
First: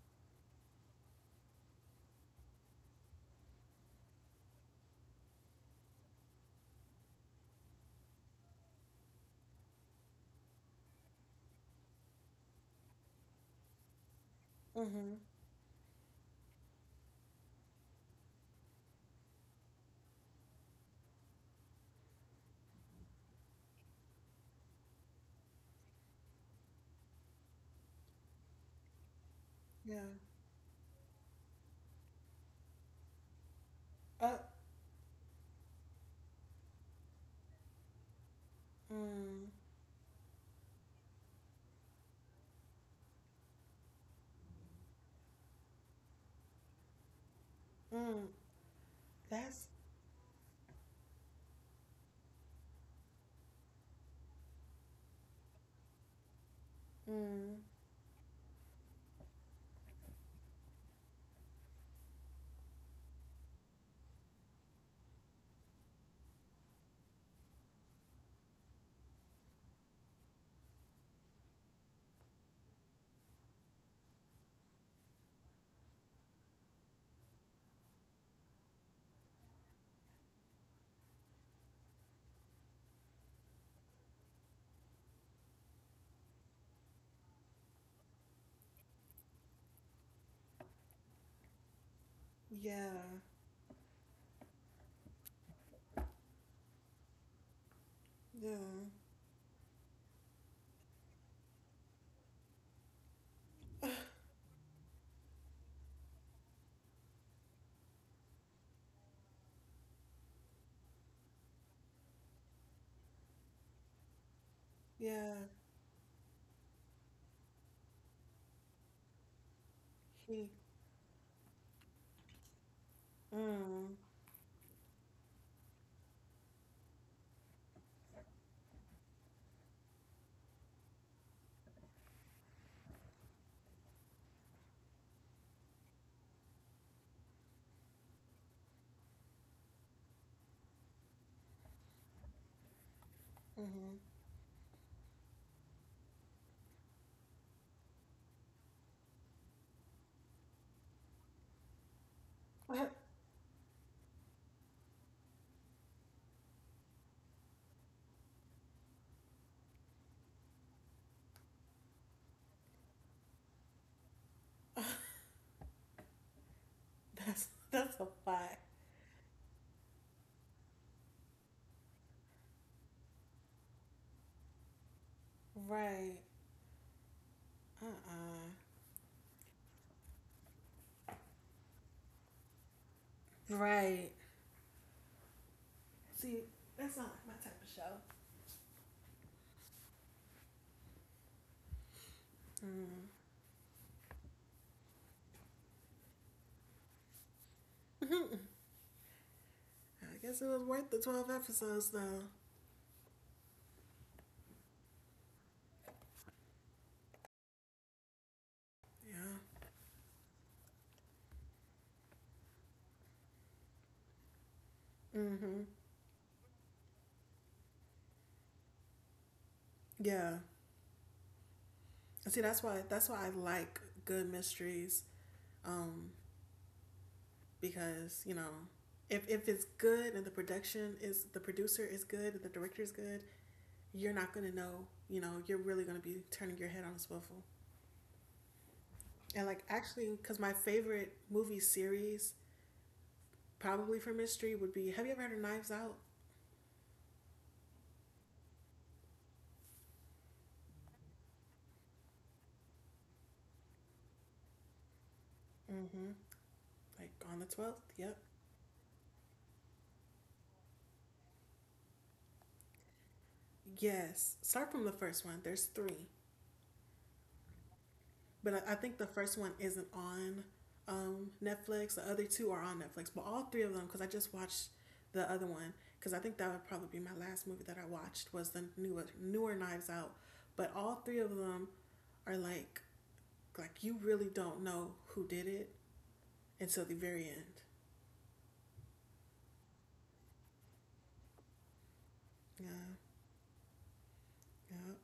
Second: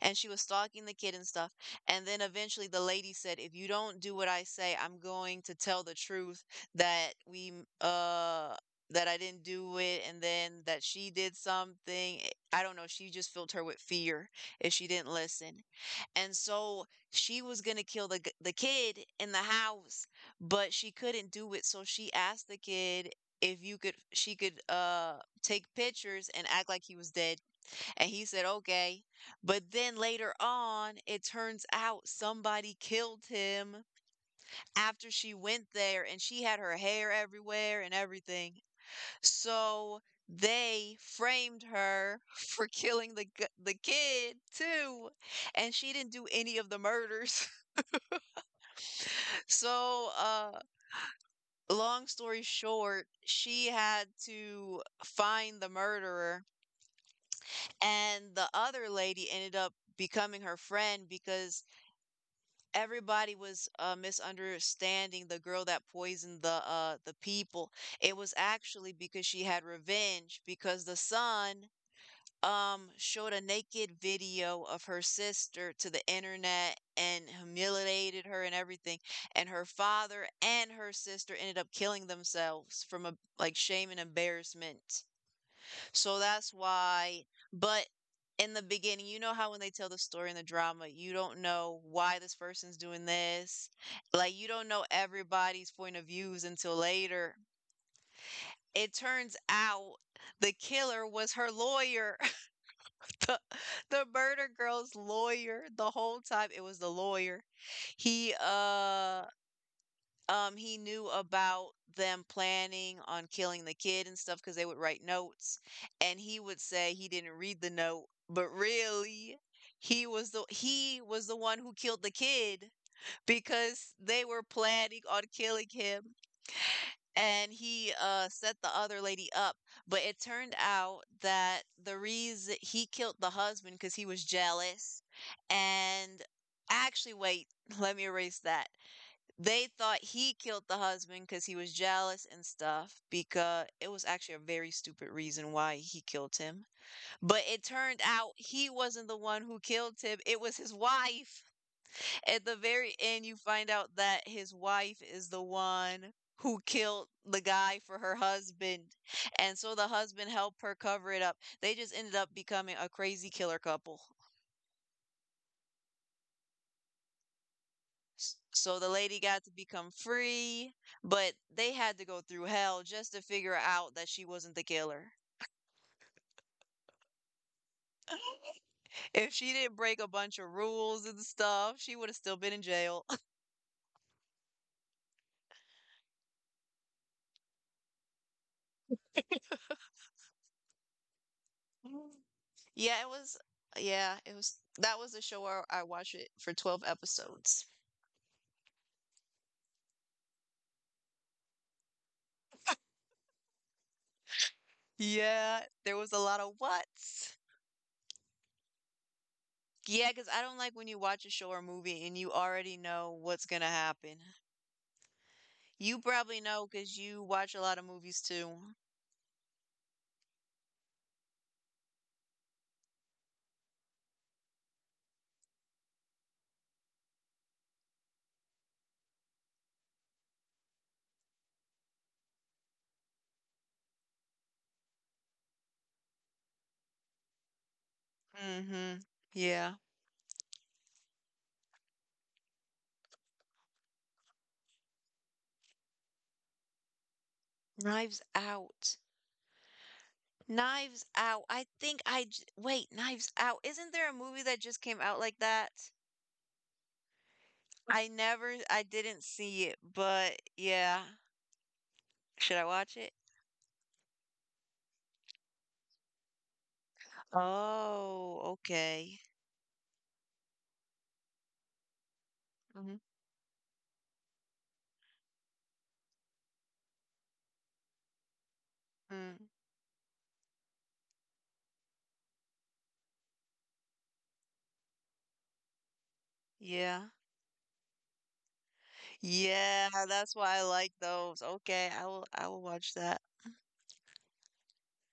and she was stalking the kid and stuff. And then eventually the lady said, "If you don't do what I say, I'm going to tell the truth that we uh that I didn't do it," and then that she did something, I don't know, she just filled her with fear if she didn't Mhm. listen. And so she was gonna kill the kid in the house, but she couldn't do it. So she asked the kid if you could she could take pictures and act like he was dead, and he said okay. But then Yeah. later on, it turns out somebody killed him Uh. after she went there, and she had her hair everywhere and everything. Mm. So they framed her for killing the kid too, and she didn't do any of the murders. Mm. That's. So, long story short, she had to find the murderer, Mm. and the other lady ended up becoming her friend because everybody was misunderstanding the girl that poisoned the people. It was actually because she had revenge because the son showed a naked video of her sister to the internet and humiliated her and everything, and her father and her sister ended up killing themselves from, a like, shame and embarrassment. So that's why. But in the beginning, you know how when they tell the story in the drama you don't know why this person's Yeah. doing this, like you don't know everybody's point of views until later. Yeah. It turns out the killer was her lawyer, the the murder girl's lawyer, the whole time it was the lawyer. He uh he knew about them planning on killing the kid and stuff because they would write Yeah. notes, and he would say he didn't read the note, but really He. he was the one who killed the kid because Mm. they were planning on killing him. And he set the other lady up. But it turned out that the reason he killed the husband because he was jealous, and actually wait, let me erase that. They thought he killed the husband because he was jealous and stuff because it Mhm. was actually a very stupid reason why he killed him. But it turned out he wasn't the one who killed him, it was his wife. At the very end, you find out that his wife is the one who killed the guy for her husband. And so the husband helped her cover it up. They just ended up becoming a crazy killer couple. That's a lot. So the lady got to become free, but they had to go through hell just to figure out that she wasn't the killer. Right. Uh. If she didn't break a bunch of rules and stuff, she would have still been in jail. Right. See, that's not my type of show. Yeah, it Mm. was, yeah, it was, that was the show where I watched it for 12 episodes. I guess it was worth the 12 episodes though. Yeah, there was a lot of whats. Yeah. Yeah, because I don't like when you watch a show or movie and you already know what's gonna happen. Mm-hmm. You probably know because you watch a lot of movies too. Yeah. See, that's why I like good mysteries. Um, because you know, if it's good and the producer is good and the director is good, you're not gonna know. You know, you're really gonna be turning your head on a swivel. Mm-hmm. And like Yeah. actually, because my favorite movie series probably for mystery would be, have you ever heard of Knives Out? Knives Out. Knives Out. I think I j- wait, Knives Out. Isn't there a movie that just came out like that? Mm-hmm. Like on the twelfth. I Yep. never, I didn't see it, but yeah. Should I watch it? Yes. Start from the first one. There's three. Oh, But I think the okay. first one isn't on Netflix. The other two are on Netflix, but all three of them, because I just watched the other one because I think that would probably be my last movie that I watched, was the newer Mm-hmm. newer Knives Out. But all three of them are like you really don't know who did it until the Yeah. very end. Yeah, that's why I like those. Okay, I will Yeah, watch that. yeah.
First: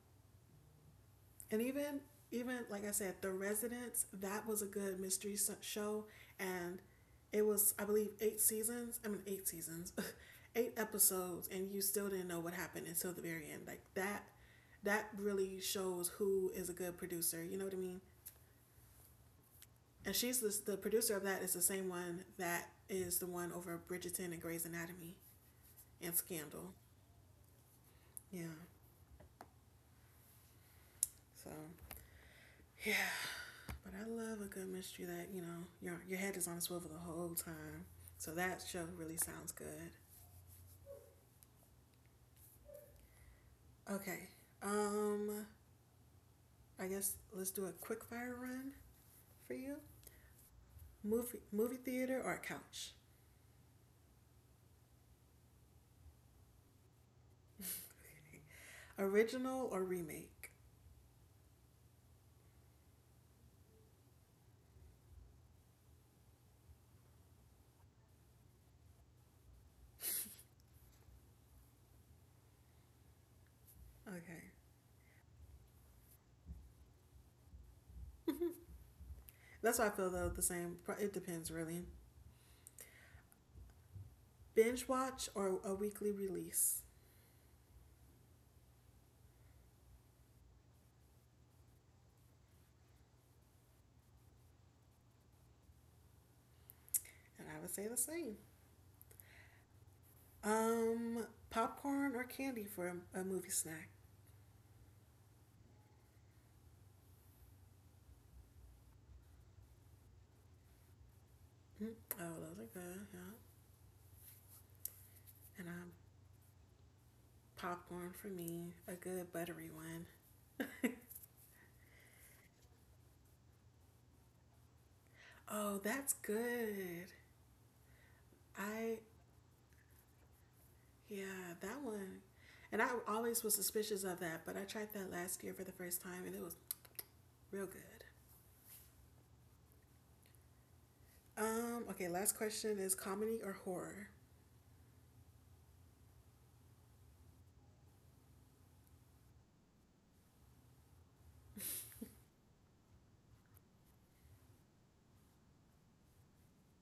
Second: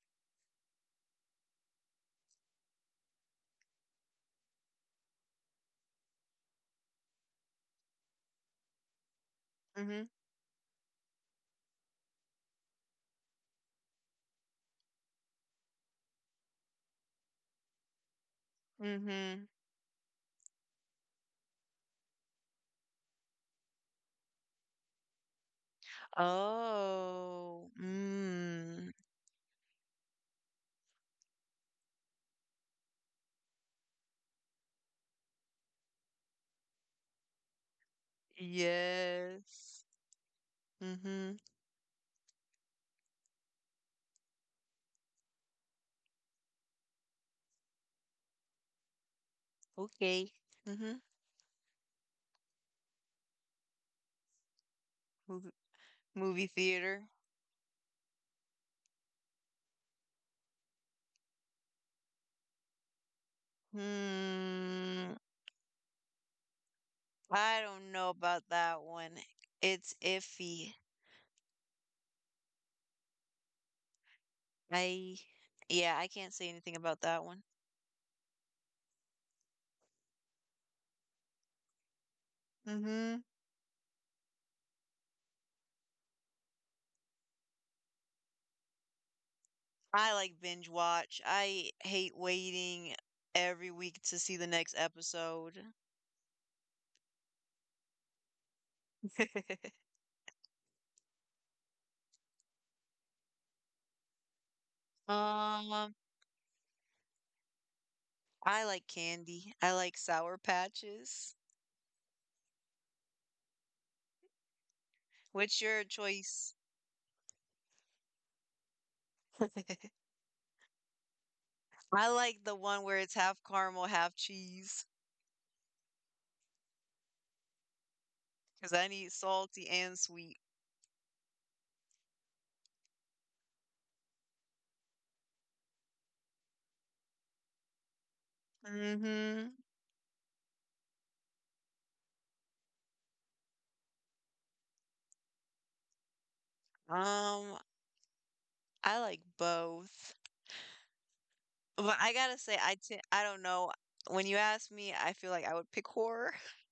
And even like I said, The Residents, that was a good mystery show, and it was, I believe, eight seasons. I mean eight seasons, Mhm. eight episodes, and you still didn't know what happened until the very end. Like that, that really shows who is a good producer. You know what I mean? Mhm. And she's this, the producer of that is the same one that is the one over Bridgerton and Grey's Anatomy and Scandal. Oh. Yeah. Mm. So yeah, but I love a good mystery that, you know, your head is on a swivel the whole time. So that show really sounds good. Yes. Mhm. Okay. Um I guess let's do a quick fire run for you. Okay. Mhm. Movie theater or couch? Movie, movie theater. Original or remake? Hmm. I don't know about that one. It's iffy. Okay. I yeah, I can't say anything about that one. That's why I feel though the same. It depends really. Mhm. Binge watch or a weekly release? I like binge watch. I hate waiting every week to see the next episode. And I would say the same. Popcorn or candy for a movie snack? Um, I like candy. I like Sour Patches. Mm, oh, those are good. Yeah. And What's I'm your choice? popcorn for me, a good buttery I one. like the one where it's half caramel, half cheese, Oh, that's good. because I I need salty and sweet. yeah, that one. And I always was suspicious of that, but I tried that last year for the first time and it was real good. Mm-hmm. Okay, last question is comedy or horror? Um, I like both. But I gotta say, I don't know. When you ask me, I feel like I would pick horror.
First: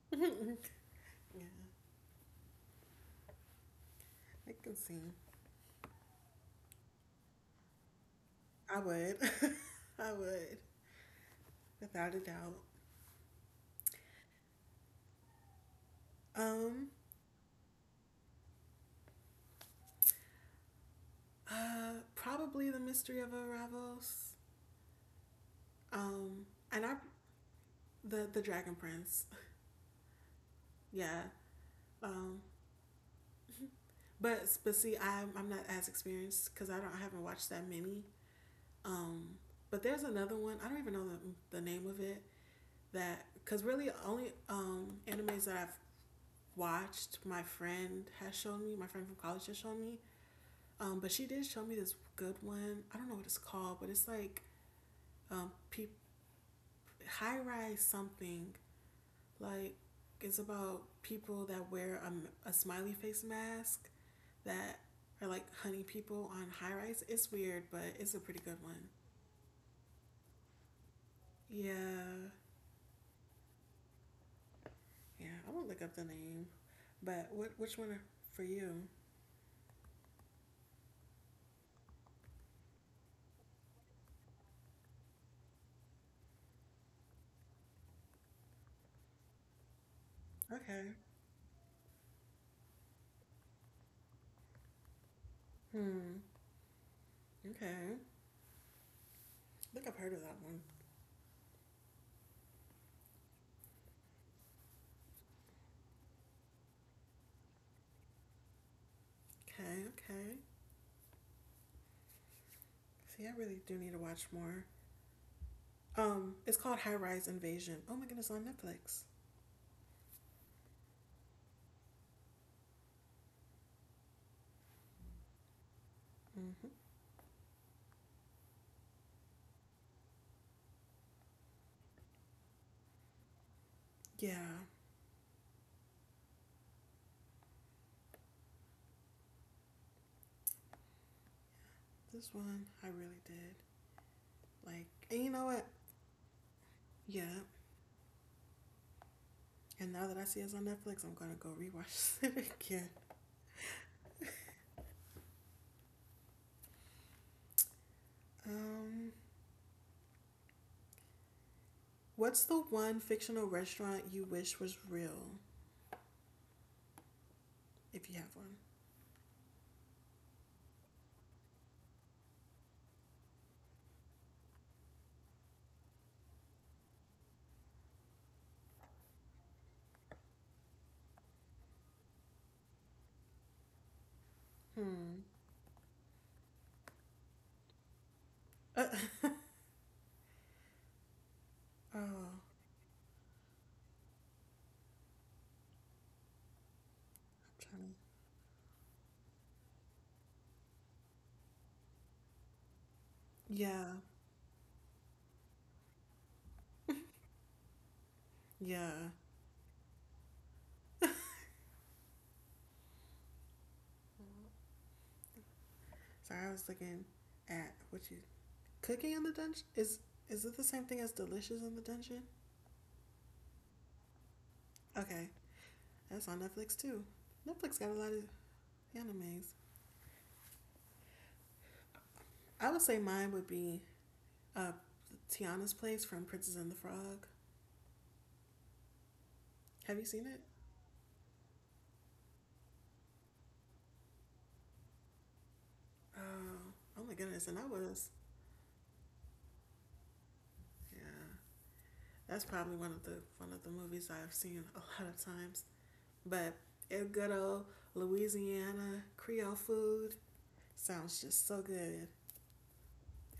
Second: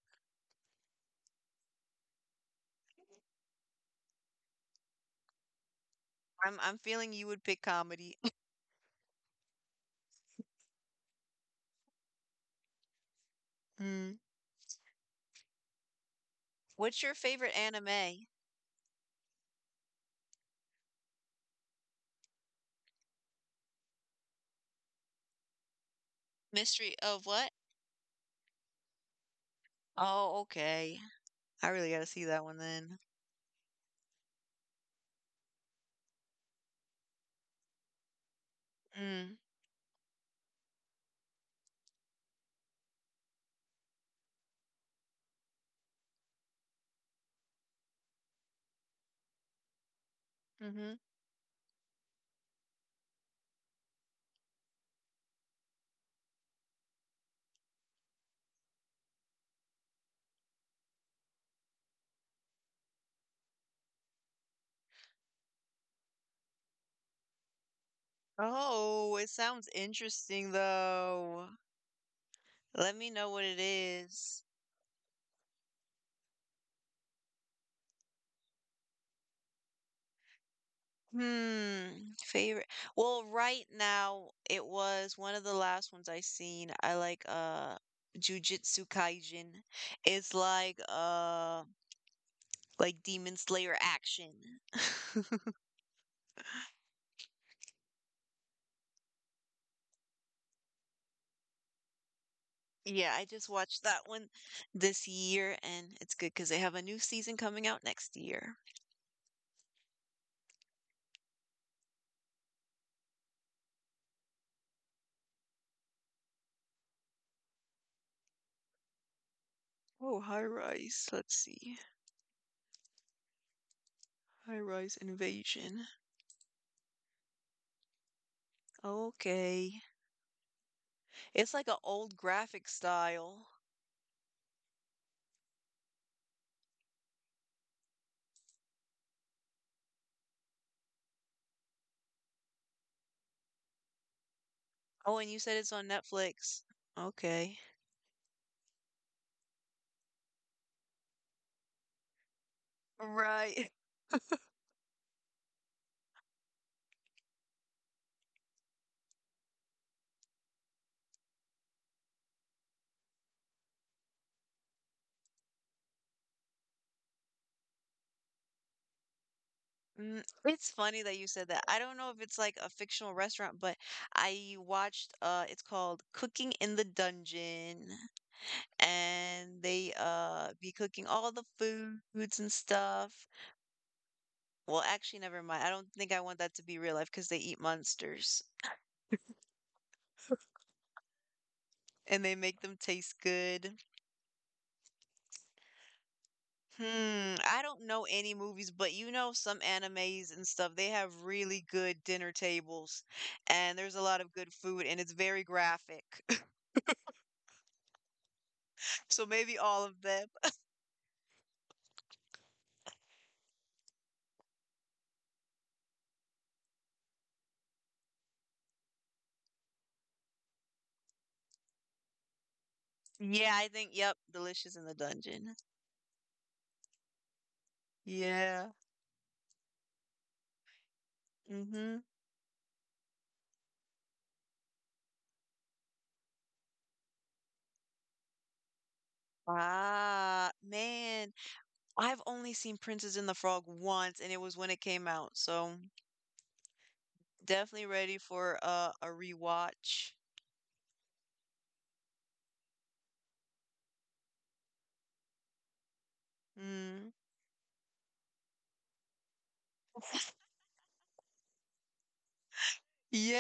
I can see. I'm feeling you would pick comedy. I would. I would, without a doubt. Mm. Um, What's your favorite anime? Probably the mystery of Arrivals. Um, and I Mystery of what? the Dragon Prince. Oh, okay. Yeah. I really gotta see Um, that one then. But see, I'm not as experienced because I haven't watched that many. Um, Mm. but there's another one. I don't even know the name of it, that because really only animes that I've watched, my friend has shown me, my friend from college has shown me. Mhm. But she did show me this good one. I don't know what it's called, but it's like peop-, high rise something, like it's about people that wear a smiley face mask that are like honey people on high rise. It's weird, but it's a pretty good one. Oh, it sounds interesting though. Yeah, Let me know what it is. yeah. I won't look up the name, but what which one for you? Hmm, favorite. Well, right now it was one of the last ones I seen. I like Jujutsu Kaisen. It's Okay. Like Demon Slayer action. Hmm. Okay. I think I've heard of that one. Yeah, I just watched that one this year and it's good because they have a new season coming out next year. Okay. Okay. See, I really do need to watch more. It's called High Rise Invasion. Oh my goodness, on Netflix. Oh, high rise. Let's see. High rise invasion. Mm hmm. Okay. It's like an old graphic style. Yeah, this one I really did like. And you know Oh, what? and you said it's on Netflix. Yeah. Okay. And now that I see it's on Netflix, I'm gonna go rewatch it again. Right. Um, What's the one fictional restaurant you wish was real, if you have Mm, it's funny that you said that. I don't know if it's like a fictional restaurant, but I watched it's called Cooking in the Dungeon and they be cooking all the foods and stuff. Well, actually one? never mind. I don't think I want that to be real life because they eat monsters Hmm. Oh, and they I'm make them taste good. Hmm, I trying. don't to- know any movies, but you know some animes and stuff, they have really good dinner tables and there's Yeah, a lot of good food and it's very graphic. yeah. So maybe all of them. Sorry, I was looking at what you cooking in the dungeon. Is it the same thing as Delicious in the Dungeon? Yeah, I think yep, Delicious in the Okay, Dungeon. that's on Netflix too. Netflix got a lot of Yeah. animes. Mm-hmm. I would say mine would be uh, Tiana's Place from Princess and the Frog. Have you seen it? Ah, man. I've only seen Princess and the Frog once and it was when it came out. So Oh, oh my goodness! And I definitely was, ready for a rewatch. yeah. That's probably one of the movies I've seen a lot of times. But it Mm. good old Louisiana Creole food sounds just so good.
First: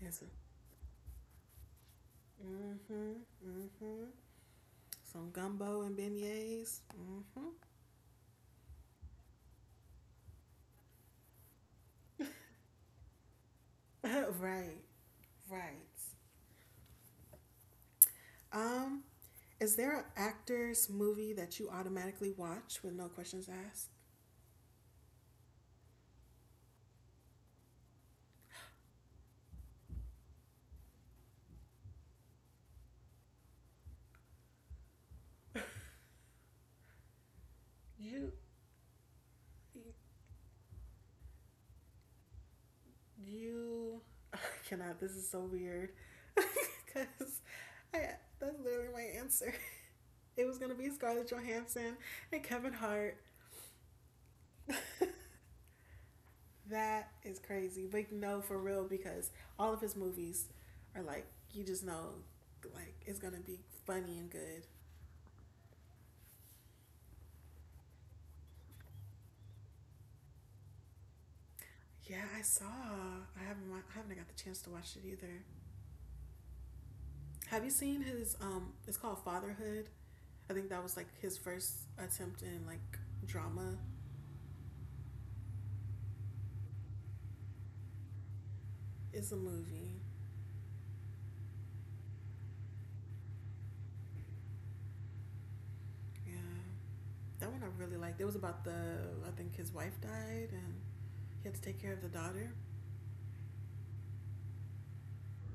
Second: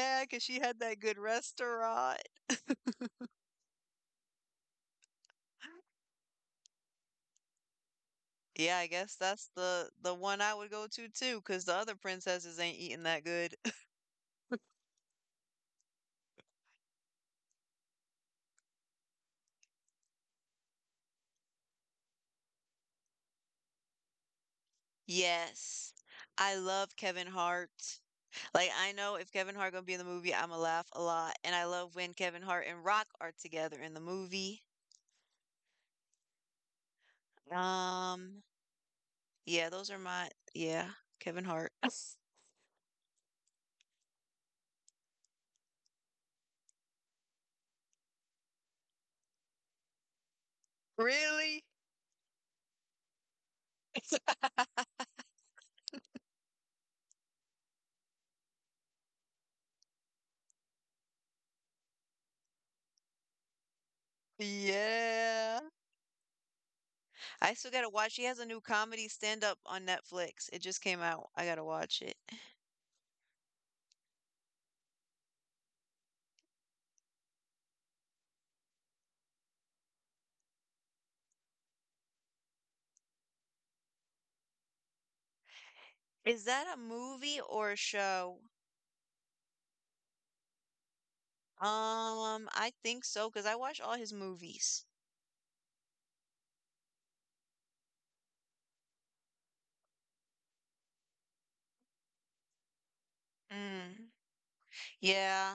It's because she had that good restaurant. mm-hmm, mm-hmm. Some gumbo and beignets. Mm-hmm. Yeah, I guess that's the one I would go to too. Cause the other princesses ain't eating that good. right, right. Um, is there an actor's movie that you automatically watch with no questions asked? Yes. I love Kevin Hart. Like I know if Kevin Hart gonna be in the movie, I'ma laugh a lot. And I love when Kevin Hart and Rock are together in the movie. You Um, yeah, those are my yeah, Kevin Hart. You I cannot. This is so weird because I that's literally my answer. It was gonna be Scarlett Really? Johansson and Kevin Hart. That is crazy, but no, for real, because all of his movies are like, you just know, like it's gonna be funny and good. Yeah. I still gotta watch. He has a new comedy stand-up on Netflix. It just came out. I gotta watch it. Yeah, I saw. I haven't got the chance to watch it either. Have you seen his? It's called Fatherhood. I think that was like his first attempt in like drama. Is that a movie or a show? It's a movie. I think so because I watch all his movies. Yeah. That one I really liked. It was about the, I think his wife died and he had to take care of the daughter. Mm. Yeah,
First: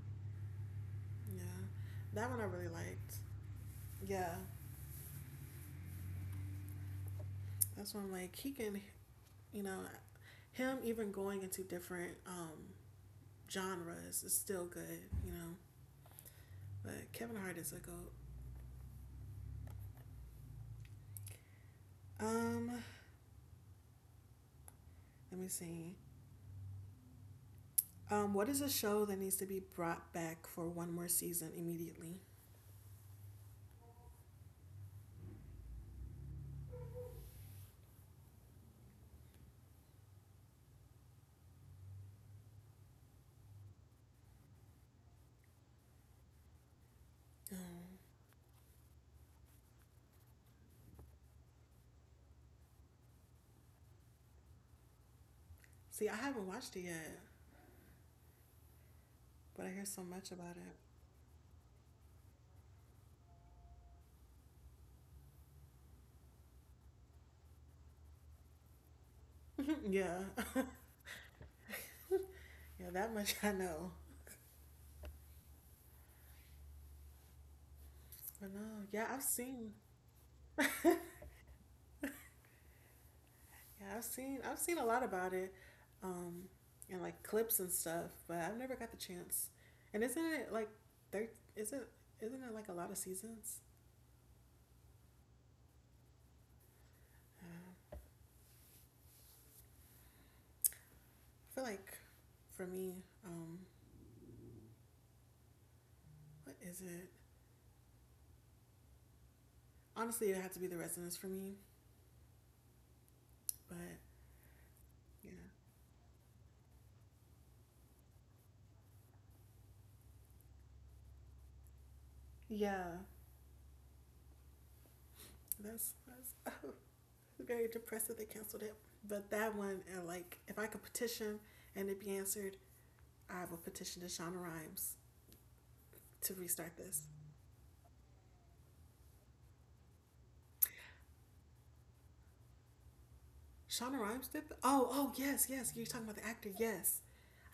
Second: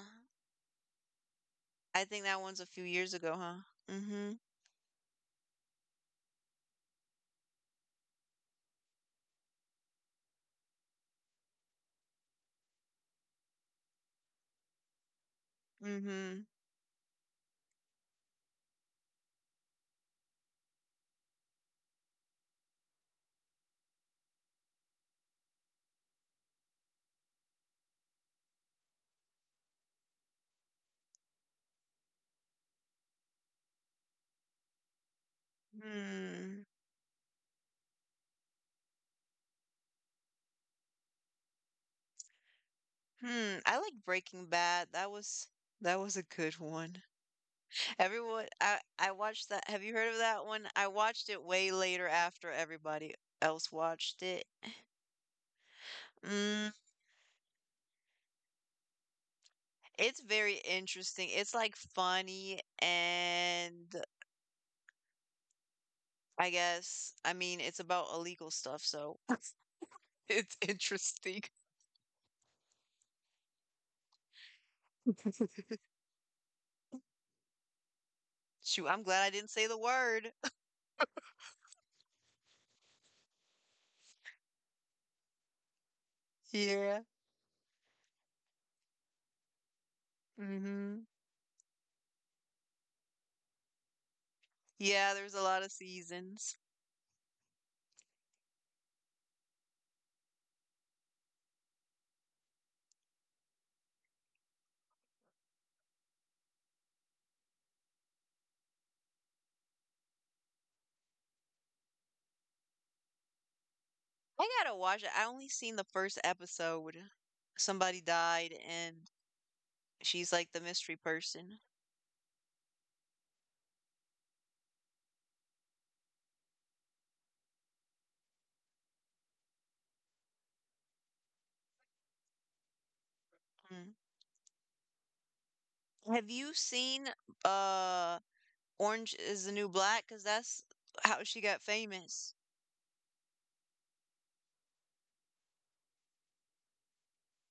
Yeah. I think That that one I one's a really few years liked. ago, huh? Mm-hmm. Yeah. That's when I'm like he can, you know, him even going into different genres is still good, you know. Mm-hmm. But Kevin Hart is a goat. Um, Let me see. What is a show that needs to be brought back for one more season immediately? Hmm. Hmm. I like Breaking Bad. That was a good one. Um, Everyone, I watched that. Have you heard of that one? I watched it way later after everybody else watched it. See, I haven't Mm. watched it yet, but I hear so It's much very about it. interesting. It's like funny and I guess I mean it's about illegal stuff, so Yeah, it's interesting. yeah, that much I know. But no, Shoot, I'm yeah, glad I've I didn't say seen, the word. yeah, I've seen a lot about it, um, Yeah. and like clips and stuff. But I've never got the chance. And isn't it like Mm-hmm. there? Isn't isn't it like a lot of seasons? Yeah, there's a lot of seasons. Uh, I feel like for me, what is it? Honestly, it had to be the Residence for me. But I gotta watch it. I yeah, only seen the first episode. Somebody died, and she's like the mystery person. yeah, that's very depressing. They canceled it. But that one, and like, if I could petition and it be answered, I have a Mm. petition to Shonda Rhimes Have to you restart this. seen uh Orange is the New Black? Because that's how she got famous. Shonda Rhimes did. Th- oh, oh, yes, yes. You're talking about the actor. Yes,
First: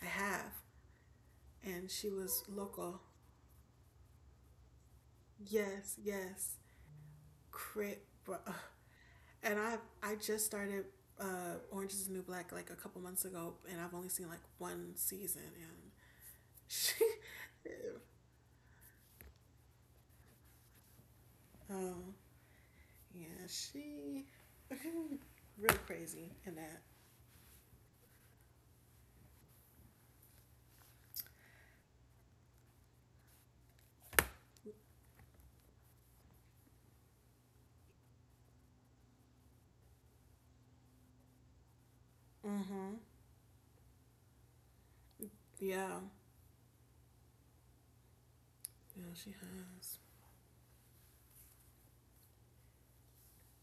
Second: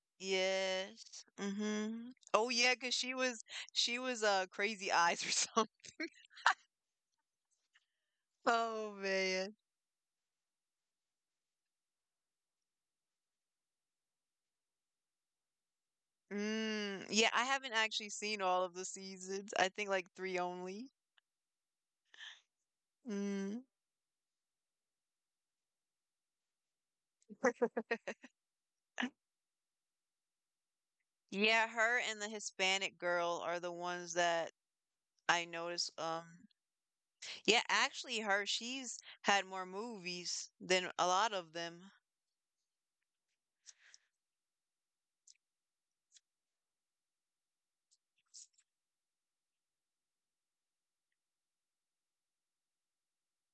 I have. Yes. And she Mm-hmm. was Oh yeah, because local. She was Crazy Eyes or Yes, something. yes. Crip. Oh And man. I just started Orange Is the New Black like a couple months ago, and I've only seen like one season. And she, Mm, yeah, I haven't actually seen all of the seasons. I think like three only. um, yeah, Mm. she, real crazy in that. Yeah, her and the Hispanic girl are the ones that I noticed. Yeah, actually, her, she's had more movies than a lot of them. Mm-hmm. Yeah. Yeah, she has.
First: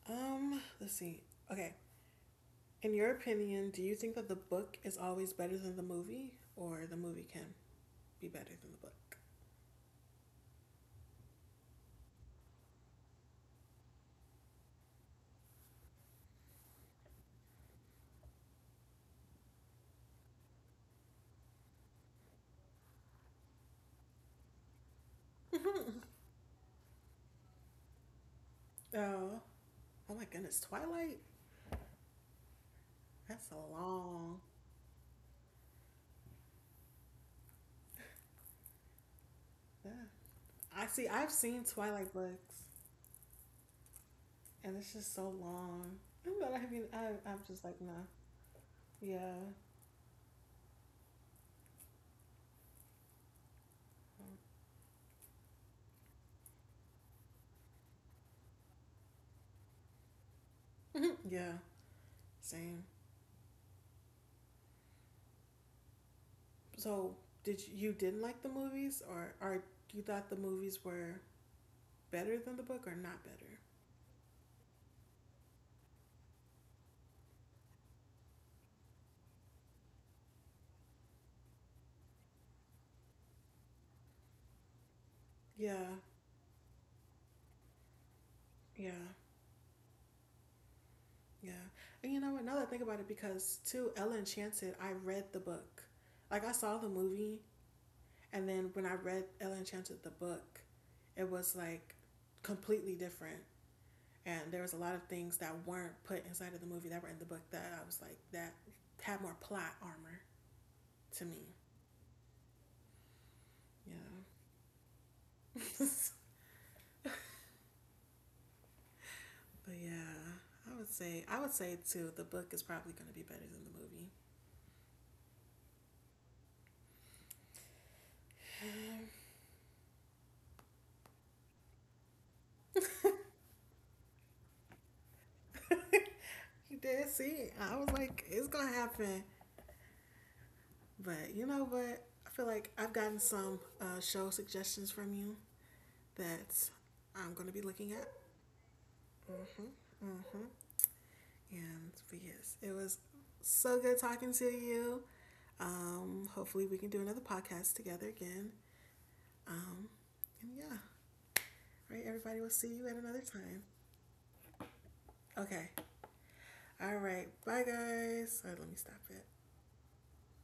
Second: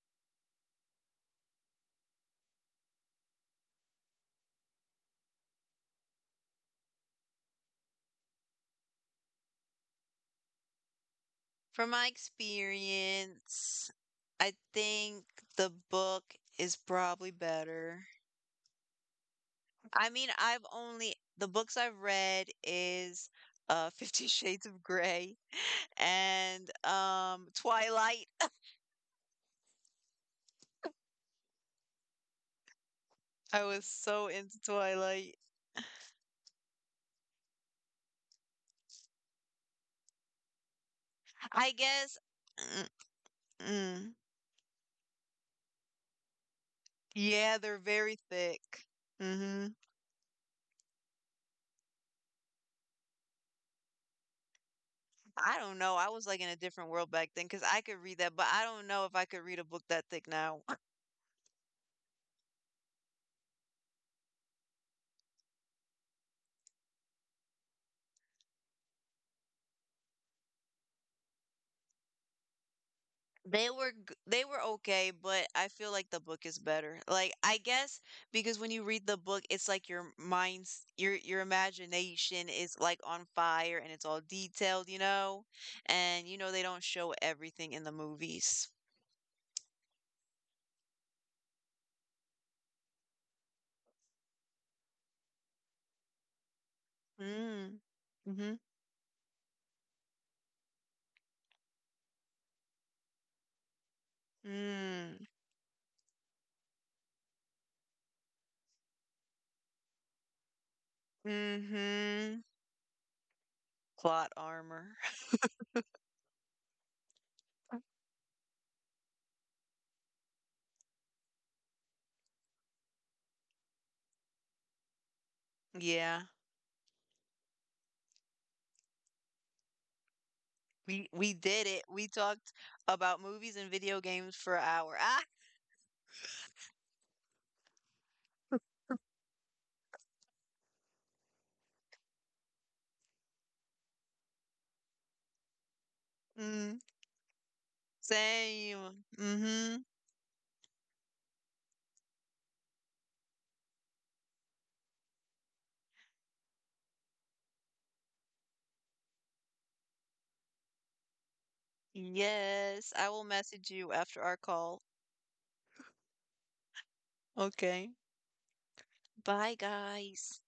Let's see. Okay. In your opinion, do you think that the book is always better than the movie or the movie can be better than the book? From my experience, I think the book is probably better. I mean, I've only the books I've read is Fifty Shades of Grey and Twilight. Oh, oh my goodness. Twilight? That's I a was so long. into Twilight. Yeah. I see. I've seen I Twilight guess books mm, mm, and it's just so long. I'm not having, I'm yeah, just they're like, nah. very thick. Yeah. hmm I don't know. I was like in a different world back then because I could read that, but I don't know if I could read a book that thick now. Yeah. Same. So, did you, you didn't like the movies or you thought the movies were better than the book or not better? They were okay, but I feel like the book is better. Like I guess because when you read the book, it's like your imagination is like on fire and it's all detailed, you know? Yeah. And you know they don't show everything in the movies. Yeah. Yeah. And you know what? Now that I think about it, because too, Ella Enchanted, I read the book. Like, I saw the movie, Mm. Mm-hmm. and then when I read Ella Enchanted, the book, it was like completely different. And there was a lot of Mm. things that weren't put inside of the movie that were in the book that I was like, that had more plot armor to me. Mm-hmm. Yeah. Plot armor. But yeah, I would say too, the book is probably going to be better than the movie. Yeah. We did it. We talked about movies and video games for an hour. Ah. You did see, I was like, it's going to happen. But you know what? I feel like I've gotten some show suggestions from you Mm. that I'm going to be looking at. Same. Mm-hmm. Mm-hmm. Mm-hmm. And but yes, it was so good talking to you. Hopefully, we can do another podcast together again. Um, and yeah, all right, everybody, we'll see Yes, you at I will another time. message you after our call. Okay, all right, bye Okay. guys. All right, let me stop it. Bye, guys.